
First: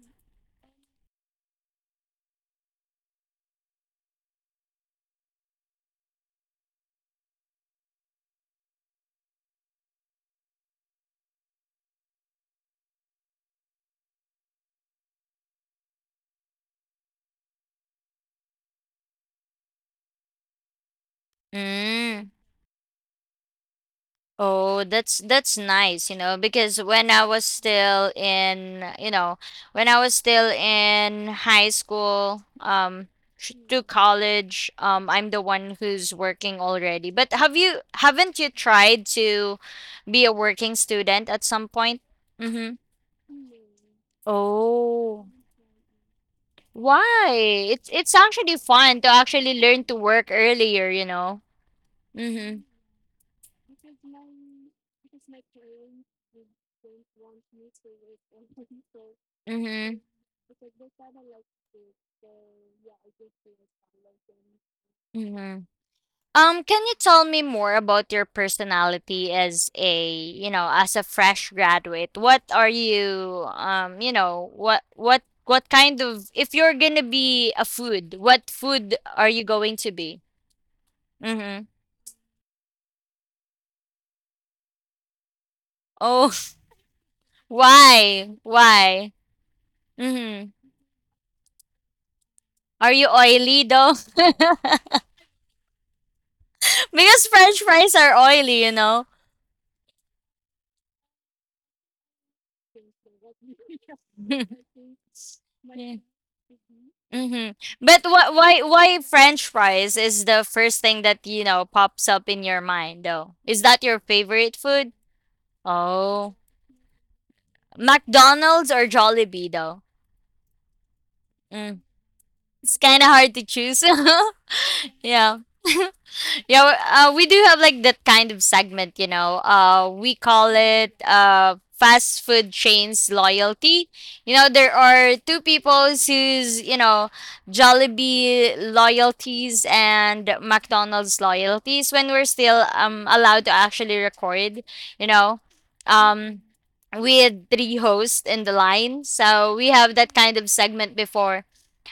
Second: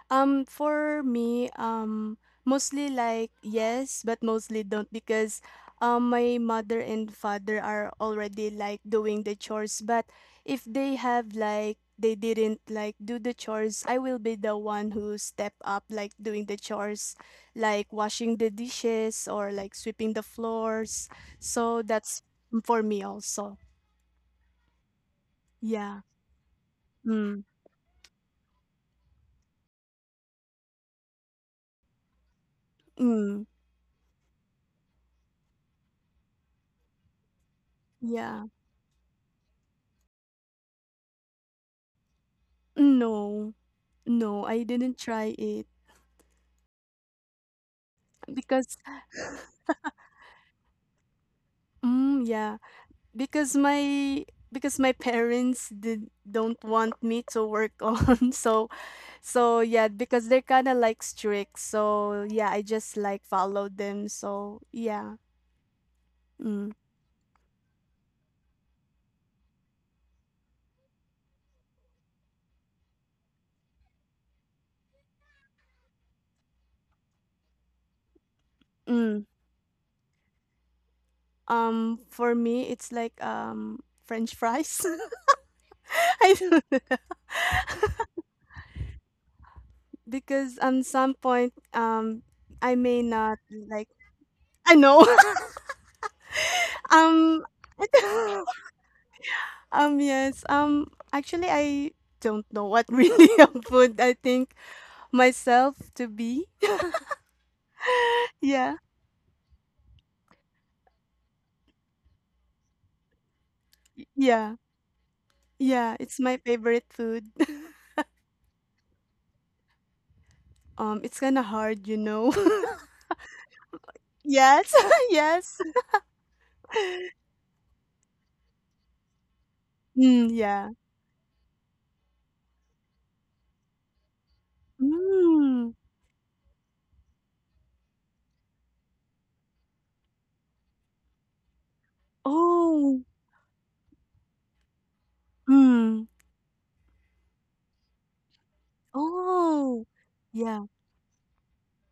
Speaker 2: For me, mostly like yes, but mostly don't because my mother and father are already like doing the chores, but if they have like they didn't like do the chores, I will be the one who step up like doing the chores, like washing the dishes or like sweeping the floors. So that's
Speaker 1: Mm.
Speaker 2: for me also.
Speaker 1: Oh, that's
Speaker 2: Yeah.
Speaker 1: nice, you know, because when I
Speaker 2: Mm.
Speaker 1: was still in, you know, when I was still in high school,
Speaker 2: Mm.
Speaker 1: to college, I'm the one who's working already. But haven't
Speaker 2: Yeah.
Speaker 1: you tried to be a working student at some point? Mm-hmm.
Speaker 2: No. No, I didn't
Speaker 1: Oh.
Speaker 2: try it
Speaker 1: Why? It's actually
Speaker 2: because
Speaker 1: fun to actually learn to work earlier, you know.
Speaker 2: mm, yeah,
Speaker 1: Mhm.
Speaker 2: because my because my parents did don't want me to work on. So so yeah,
Speaker 1: Mhm.
Speaker 2: because they're kind of like strict. So yeah, I just like followed them. So yeah.
Speaker 1: Mhm.
Speaker 2: Mm.
Speaker 1: Can you tell me more about your personality as a, you know, as a fresh graduate? What are you you know, what kind of if you're going to be a food, what food
Speaker 2: Mm.
Speaker 1: are you going to be? Mhm.
Speaker 2: For me, it's like French fries. I
Speaker 1: Oh,
Speaker 2: don't know.
Speaker 1: why? Why? Mhm.
Speaker 2: Because at some point, I
Speaker 1: Are
Speaker 2: may
Speaker 1: you
Speaker 2: not
Speaker 1: oily
Speaker 2: like.
Speaker 1: though?
Speaker 2: I know.
Speaker 1: Because
Speaker 2: um.
Speaker 1: French fries are oily, you know.
Speaker 2: Yes. Actually, I don't know what really a food I think myself
Speaker 1: Yeah.
Speaker 2: to be.
Speaker 1: Mm-hmm. But wh- why
Speaker 2: Yeah,
Speaker 1: why French fries is the first thing that pops up in your mind though? Is that your
Speaker 2: yeah,
Speaker 1: favorite food?
Speaker 2: yeah. It's
Speaker 1: Oh,
Speaker 2: my favorite food.
Speaker 1: McDonald's or Jollibee though?
Speaker 2: It's kind of
Speaker 1: Mm.
Speaker 2: hard, you know.
Speaker 1: It's kind of hard to choose.
Speaker 2: Yes,
Speaker 1: Yeah.
Speaker 2: yes.
Speaker 1: We do have like that kind of segment, you know. We
Speaker 2: Mm,
Speaker 1: call
Speaker 2: yeah.
Speaker 1: it fast food chains loyalty. You know, there are two
Speaker 2: Mm.
Speaker 1: people whose Jollibee loyalties and McDonald's loyalties when we're still
Speaker 2: Oh.
Speaker 1: allowed to actually record. You know,
Speaker 2: Mm.
Speaker 1: um. We had three hosts in the line, so we
Speaker 2: Oh.
Speaker 1: have that kind of
Speaker 2: Yeah.
Speaker 1: segment before.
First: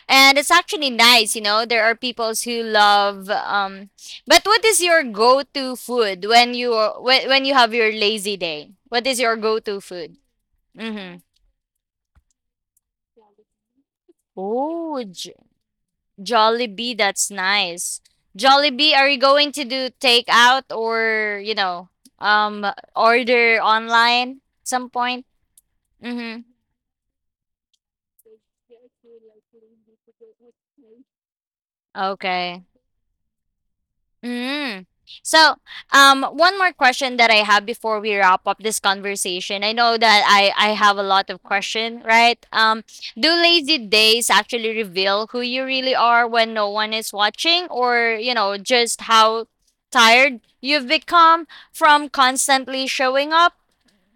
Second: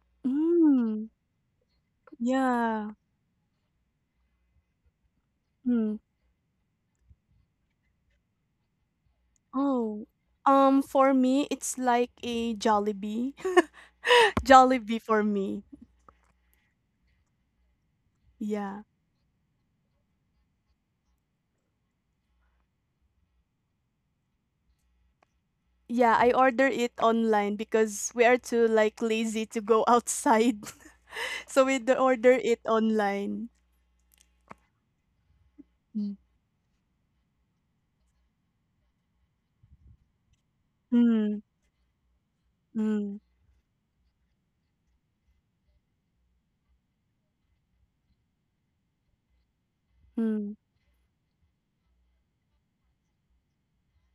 Speaker 1: And it's actually
Speaker 2: Mm.
Speaker 1: nice, you know. There are peoples who
Speaker 2: Yeah.
Speaker 1: love but what is your go-to
Speaker 2: Mm.
Speaker 1: food when when you have your lazy day? What is your go-to
Speaker 2: Oh.
Speaker 1: food?
Speaker 2: For
Speaker 1: Mhm.
Speaker 2: me, it's like a Jollibee. Jollibee
Speaker 1: Oh,
Speaker 2: for me.
Speaker 1: Jollibee, that's nice.
Speaker 2: Yeah.
Speaker 1: Jollibee, are you going to do takeout or, um order online at some point?
Speaker 2: Yeah, I
Speaker 1: Mhm.
Speaker 2: order it online because we are too like lazy to go outside. So order it
Speaker 1: Okay.
Speaker 2: online.
Speaker 1: Mm. So,
Speaker 2: Mm.
Speaker 1: one more question that I have before we wrap up this conversation. I know that I have a lot
Speaker 2: Mm,
Speaker 1: of question, right?
Speaker 2: mm,
Speaker 1: Do lazy days actually reveal who you really are when no one is watching, or you know, just how tired
Speaker 2: mm.
Speaker 1: you've become from constantly showing up?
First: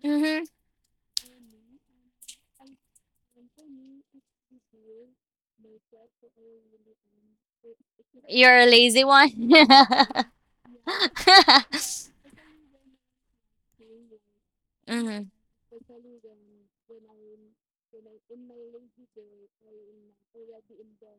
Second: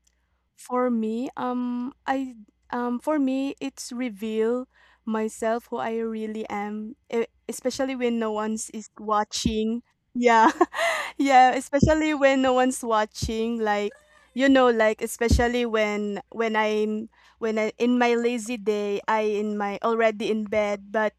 Speaker 1: Mm-hmm.
Speaker 2: For me, um, I for me, it's reveal myself who I really am, especially when no
Speaker 1: You're
Speaker 2: one's
Speaker 1: a
Speaker 2: is
Speaker 1: lazy one.
Speaker 2: watching. Yeah, yeah, especially when no one's watching, like, you know, like
Speaker 1: Mm-hmm.
Speaker 2: especially when I'm, when I in my lazy day, I in my already in bed, but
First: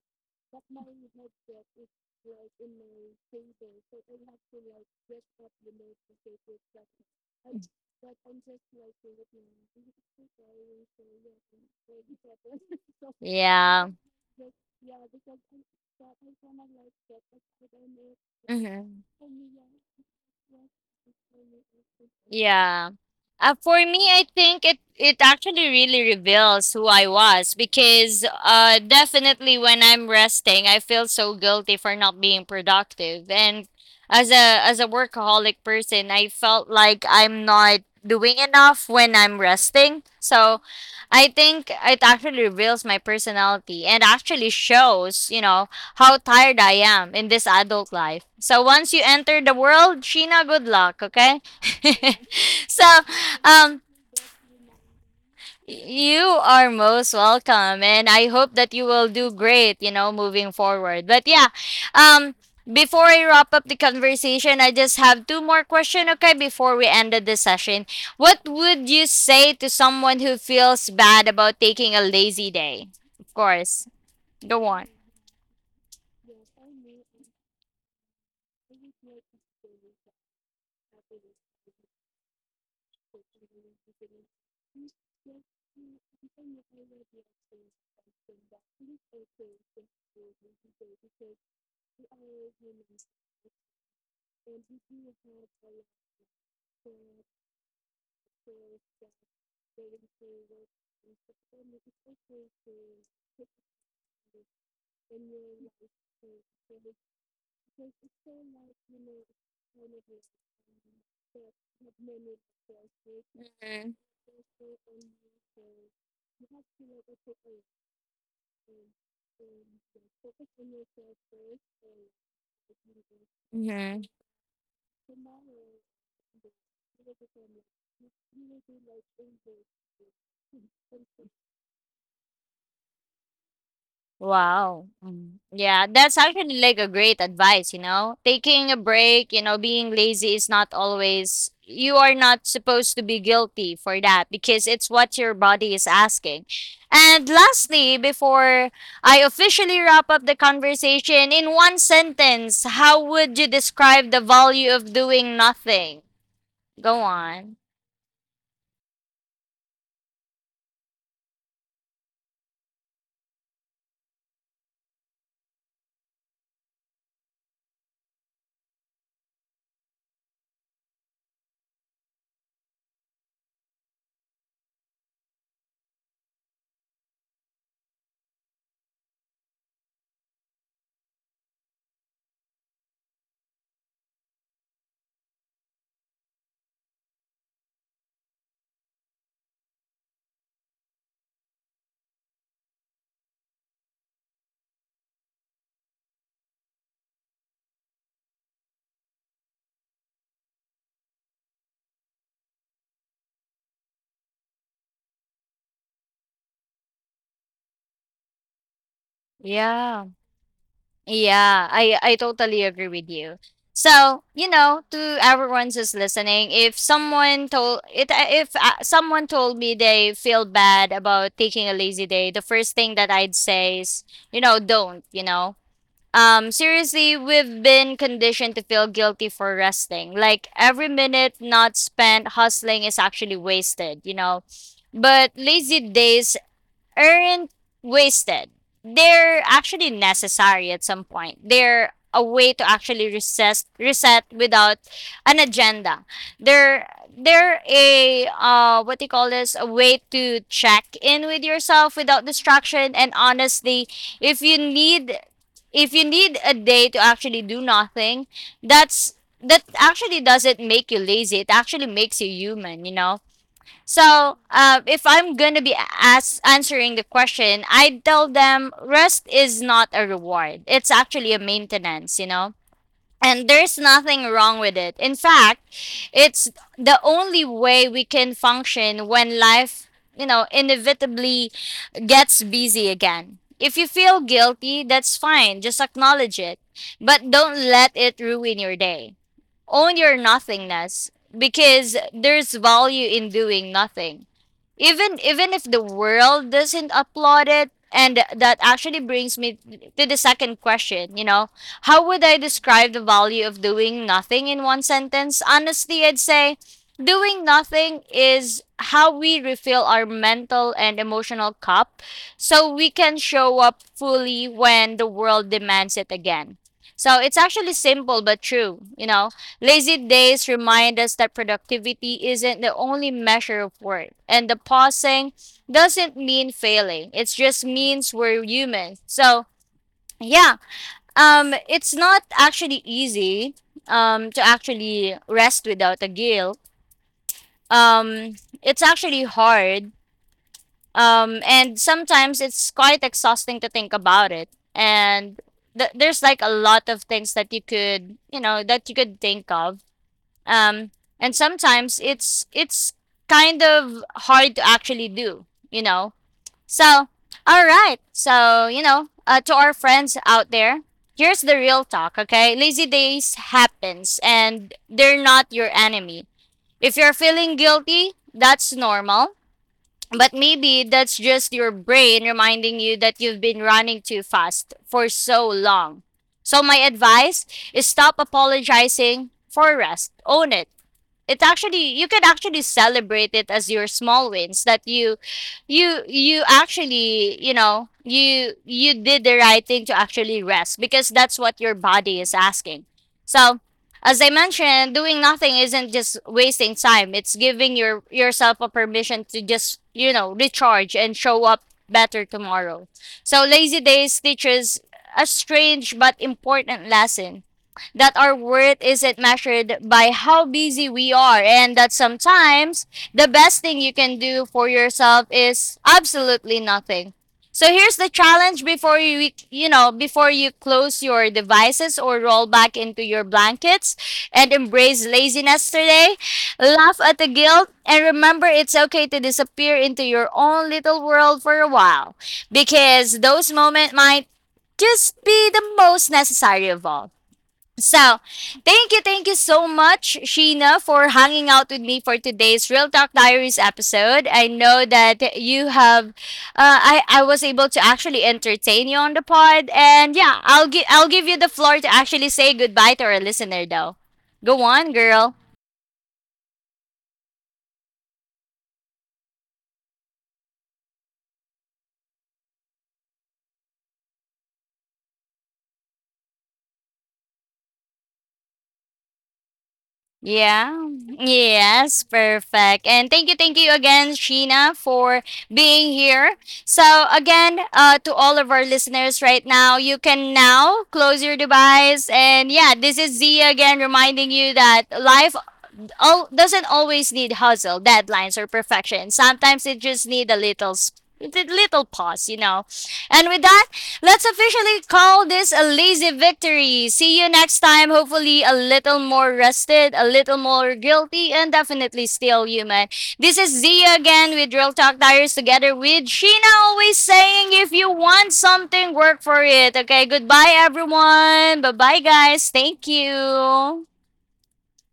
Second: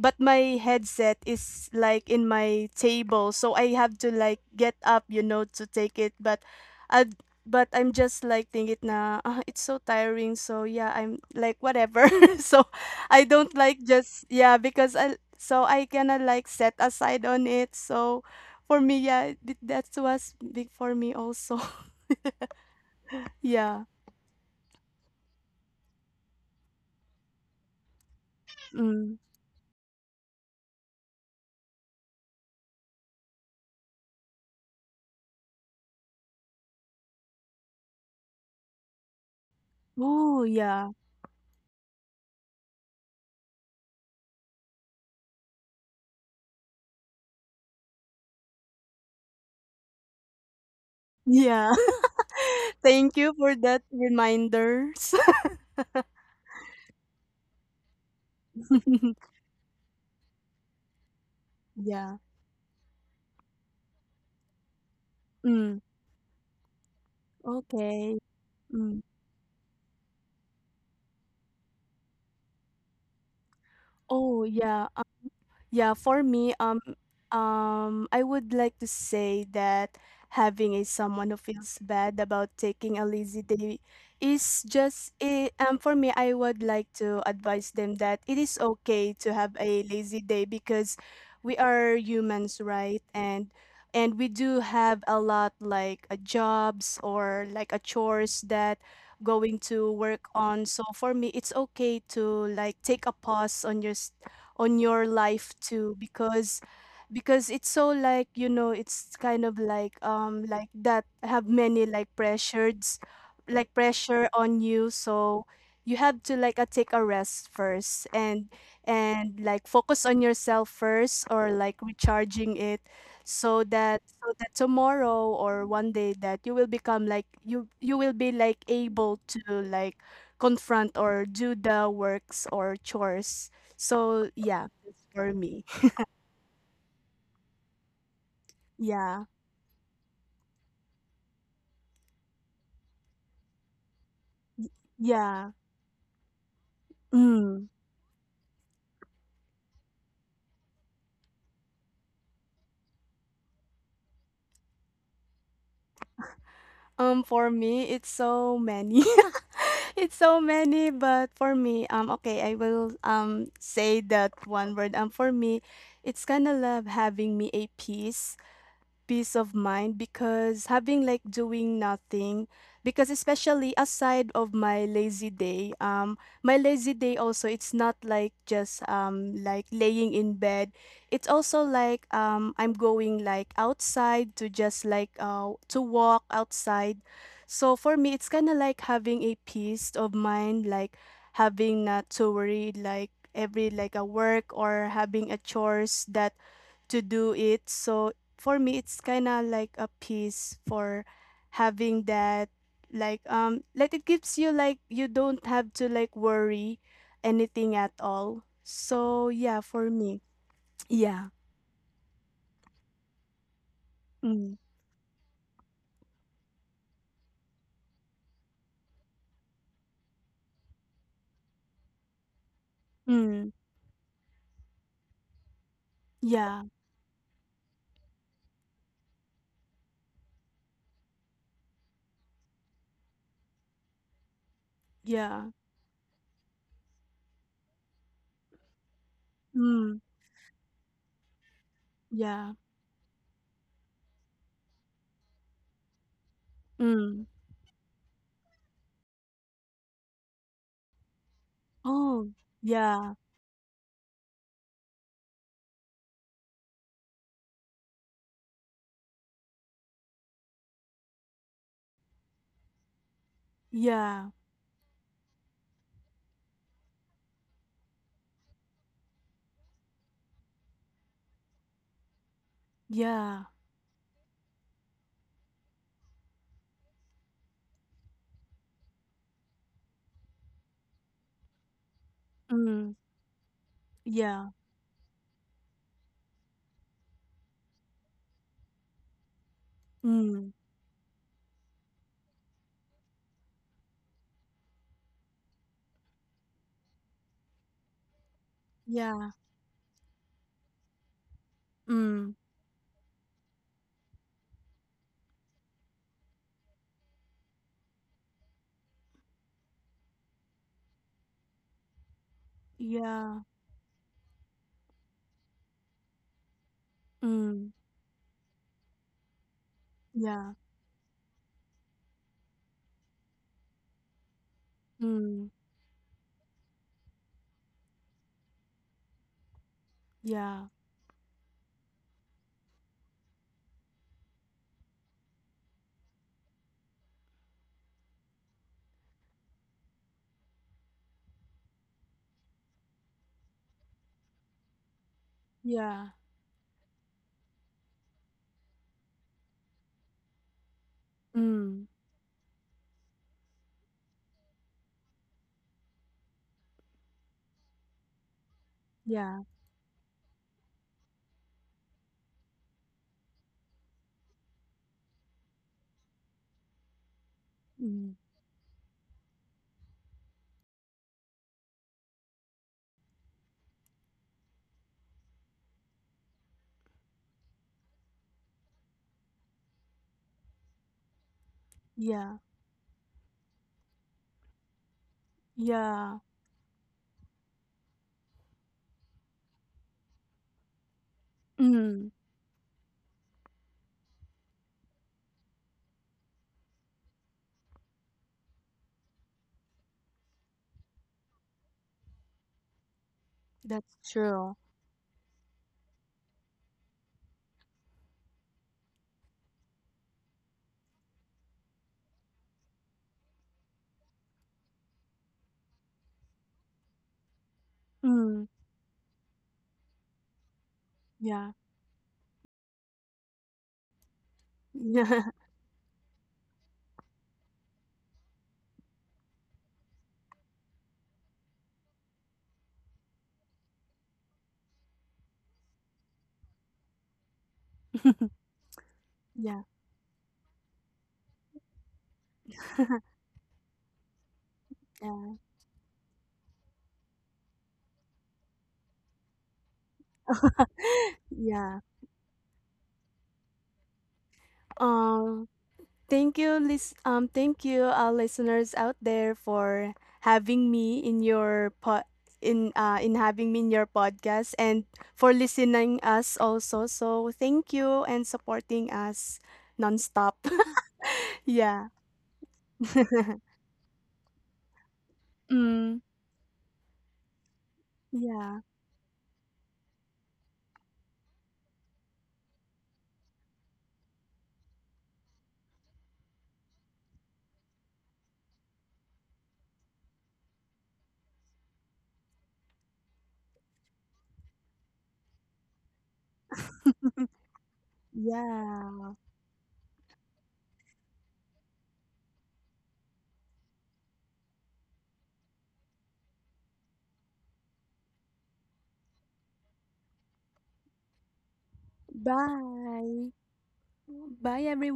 Speaker 2: my headset is like in my table, so I have to like get up, you know, to take it, but I but I'm just like thinking,
Speaker 1: But
Speaker 2: na ah, it's so tiring. So yeah,
Speaker 1: So
Speaker 2: I'm like whatever. So I don't like just yeah, because I gonna like set aside on it. So
Speaker 1: So,
Speaker 2: for
Speaker 1: Yeah.
Speaker 2: me,
Speaker 1: hmm
Speaker 2: yeah, th that was big for me also.
Speaker 1: Yeah. For
Speaker 2: Yeah.
Speaker 1: me, I think it actually really reveals who I was because
Speaker 2: Mm.
Speaker 1: definitely when I'm resting, I feel so guilty for not being productive. And as a workaholic person, I felt like I'm not doing enough when I'm resting.
Speaker 2: Oh,
Speaker 1: So
Speaker 2: yeah.
Speaker 1: I think it actually reveals my personality and actually shows, you know, how tired I am in this adult life. So once you enter the world, Sheena, good luck, okay?
Speaker 2: Yeah.
Speaker 1: so,
Speaker 2: Thank you for
Speaker 1: um,
Speaker 2: that reminders.
Speaker 1: you are most welcome, and I hope that you will do great, you know, moving forward. But yeah,
Speaker 2: Yeah.
Speaker 1: um, before I wrap up the conversation, I just have two more
Speaker 2: Mm.
Speaker 1: questions, okay, before we ended the session.
Speaker 2: Okay.
Speaker 1: What would
Speaker 2: Mm.
Speaker 1: you say to someone who feels bad about taking a lazy day? Of course,
Speaker 2: Oh,
Speaker 1: go
Speaker 2: yeah.
Speaker 1: on.
Speaker 2: Yeah, for me, I would like to say that having a someone who feels bad about taking a lazy day is just it, for me I would like to advise them that it is okay to have a lazy day, because we are humans, right? And we do have a lot like jobs or like a chores that going to work on. So for me, it's okay to like take a pause on your life too, because it's so, like, you know, it's kind of like that have many like pressures, like pressure on you. So you have to like take a rest first and like focus on yourself first or like recharging it, so that
Speaker 1: Mm-hmm.
Speaker 2: tomorrow or one day that you will become like you will be like able to like confront or do the works or chores. So yeah,
Speaker 1: Wow.
Speaker 2: that's for
Speaker 1: Mm.
Speaker 2: me.
Speaker 1: Yeah, that's actually like a great advice, you know. Taking a
Speaker 2: Yeah.
Speaker 1: break, you know, being lazy is not always you are not supposed to be guilty for that because it's what your
Speaker 2: Yeah.
Speaker 1: body is asking. And
Speaker 2: Mm.
Speaker 1: lastly, before I officially wrap up the conversation, in one sentence, how would you describe the value of doing nothing? Go
Speaker 2: For
Speaker 1: on.
Speaker 2: me, it's so many. It's so many, but for me, okay, I will say that one word. For me, it's kind of love having me a peace of mind, because having like doing nothing, because especially aside of my lazy day, my lazy day also, it's not like just like laying in bed, it's also like I'm going like outside to just like to walk outside. So for me it's kind of like having a peace of mind, like having not to worry like every like a work or having a chores that to do it. So for me, it's kind of like a peace for having that. Like it gives you like you don't have to like worry anything at all. So yeah, for
Speaker 1: Yeah.
Speaker 2: me, yeah,
Speaker 1: Yeah, I totally agree with you. So, you
Speaker 2: mm,
Speaker 1: know, to everyone who's listening, if someone told me they feel bad about taking a lazy day, the first thing that I'd
Speaker 2: mm,
Speaker 1: say is, you know, don't, you know.
Speaker 2: yeah,
Speaker 1: Seriously, we've been conditioned to feel guilty for resting. Like every minute not spent hustling is actually wasted, you know. But
Speaker 2: yeah,
Speaker 1: lazy days aren't wasted. They're actually
Speaker 2: mm,
Speaker 1: necessary at some point. They're a
Speaker 2: yeah,
Speaker 1: way to actually recess, reset without an agenda. They're
Speaker 2: mm,
Speaker 1: they're a what do you call this? A way to check in with yourself without
Speaker 2: oh,
Speaker 1: distraction.
Speaker 2: yeah,
Speaker 1: And honestly, if you need if you need a day to actually do nothing, that's that actually doesn't make you lazy. It actually makes you human. You know,
Speaker 2: yeah,
Speaker 1: so, if I'm gonna be as answering the question, I tell them rest is not a reward. It's actually a maintenance, you know.
Speaker 2: yeah,
Speaker 1: And there's nothing wrong with it. In fact, it's the only way we can function when life, you know, inevitably gets busy
Speaker 2: mm,
Speaker 1: again. If you feel
Speaker 2: yeah,
Speaker 1: guilty, that's fine. Just acknowledge it. But don't let it ruin your day. Own your
Speaker 2: mm,
Speaker 1: nothingness because there's value in doing nothing. Even if the world doesn't applaud it, and that actually
Speaker 2: yeah,
Speaker 1: brings me to the second question, you know, how would
Speaker 2: mm,
Speaker 1: I describe the value of doing nothing in one sentence? Honestly, I'd say doing nothing is how we refill our mental and emotional cup so we can
Speaker 2: yeah,
Speaker 1: show up fully when the world demands it again. So it's
Speaker 2: mm,
Speaker 1: actually simple but true, you know. Lazy days
Speaker 2: yeah,
Speaker 1: remind us that productivity isn't the only measure of worth, and the pausing
Speaker 2: mm,
Speaker 1: doesn't mean failing. It just means we're human. So, yeah,
Speaker 2: yeah.
Speaker 1: it's not actually easy to actually rest without a guilt. Um, it's actually hard, and sometimes it's quite exhausting to think about it. And
Speaker 2: Yeah.
Speaker 1: there's like a lot of things that you could, you know, that you could think of, um, and
Speaker 2: Mm,
Speaker 1: sometimes it's kind of hard to actually do, you know. So all right, so you know,
Speaker 2: yeah.
Speaker 1: to our friends out there, here's the real talk. Okay, lazy days happens and they're not your enemy. If you're feeling guilty,
Speaker 2: Mm,
Speaker 1: that's normal, but maybe that's just your brain reminding you that you've been running too fast for so long. So my advice is stop apologizing for rest, own it. It actually You can
Speaker 2: yeah.
Speaker 1: actually celebrate it as your small wins that you you
Speaker 2: Yeah.
Speaker 1: you actually, you know, you did the right thing to actually rest because that's what your
Speaker 2: Mm,
Speaker 1: body is asking. So as I mentioned, doing nothing isn't just wasting time, it's giving yourself a permission to just, you know, recharge and show up better tomorrow. So lazy
Speaker 2: that's
Speaker 1: days
Speaker 2: true.
Speaker 1: teaches a strange but important lesson that our worth isn't measured by how busy we are, and that sometimes the best thing you can do for yourself is absolutely nothing. So here's the
Speaker 2: Mm,
Speaker 1: challenge, before you you know before you close your
Speaker 2: yeah.
Speaker 1: devices or roll back into your blankets and embrace
Speaker 2: Yeah.
Speaker 1: laziness today. Laugh at the guilt and remember it's okay to disappear into your own little world for a while because those moments might just be the most necessary of all. So, thank you
Speaker 2: Yeah.
Speaker 1: so much, Sheena, for hanging out with me for today's Real Talk Diaries episode. I know that
Speaker 2: Yeah.
Speaker 1: you have, uh, I was able to actually entertain you on the pod, and yeah, I'll give you the floor
Speaker 2: Yeah.
Speaker 1: to actually say goodbye to our listener, though. Go on, girl.
Speaker 2: Um, Thank you, thank you, our listeners out there for having me in your pod in having me in your podcast, and for listening us also. So thank you, and supporting us nonstop.
Speaker 1: Yeah.
Speaker 2: Yeah.
Speaker 1: Yes, perfect. And thank you again, Sheena, for being
Speaker 2: Mm,
Speaker 1: here. So again, to all of
Speaker 2: yeah.
Speaker 1: our listeners right now, you can now close your device. And yeah, this is Zia again reminding you that life all doesn't always need hustle, deadlines, or perfection. Sometimes it just need a little pause, you know. And with that, let's officially call this a lazy victory. See you next time. Hopefully, a little
Speaker 2: Yeah.
Speaker 1: more rested, a little more guilty, and definitely still human. This is Zia again with Real Talk Tires together with Sheena, always saying if you want something, work for it. Okay, goodbye, everyone. Bye bye, guys. Thank
Speaker 2: Bye.
Speaker 1: you.
Speaker 2: Bye, everyone.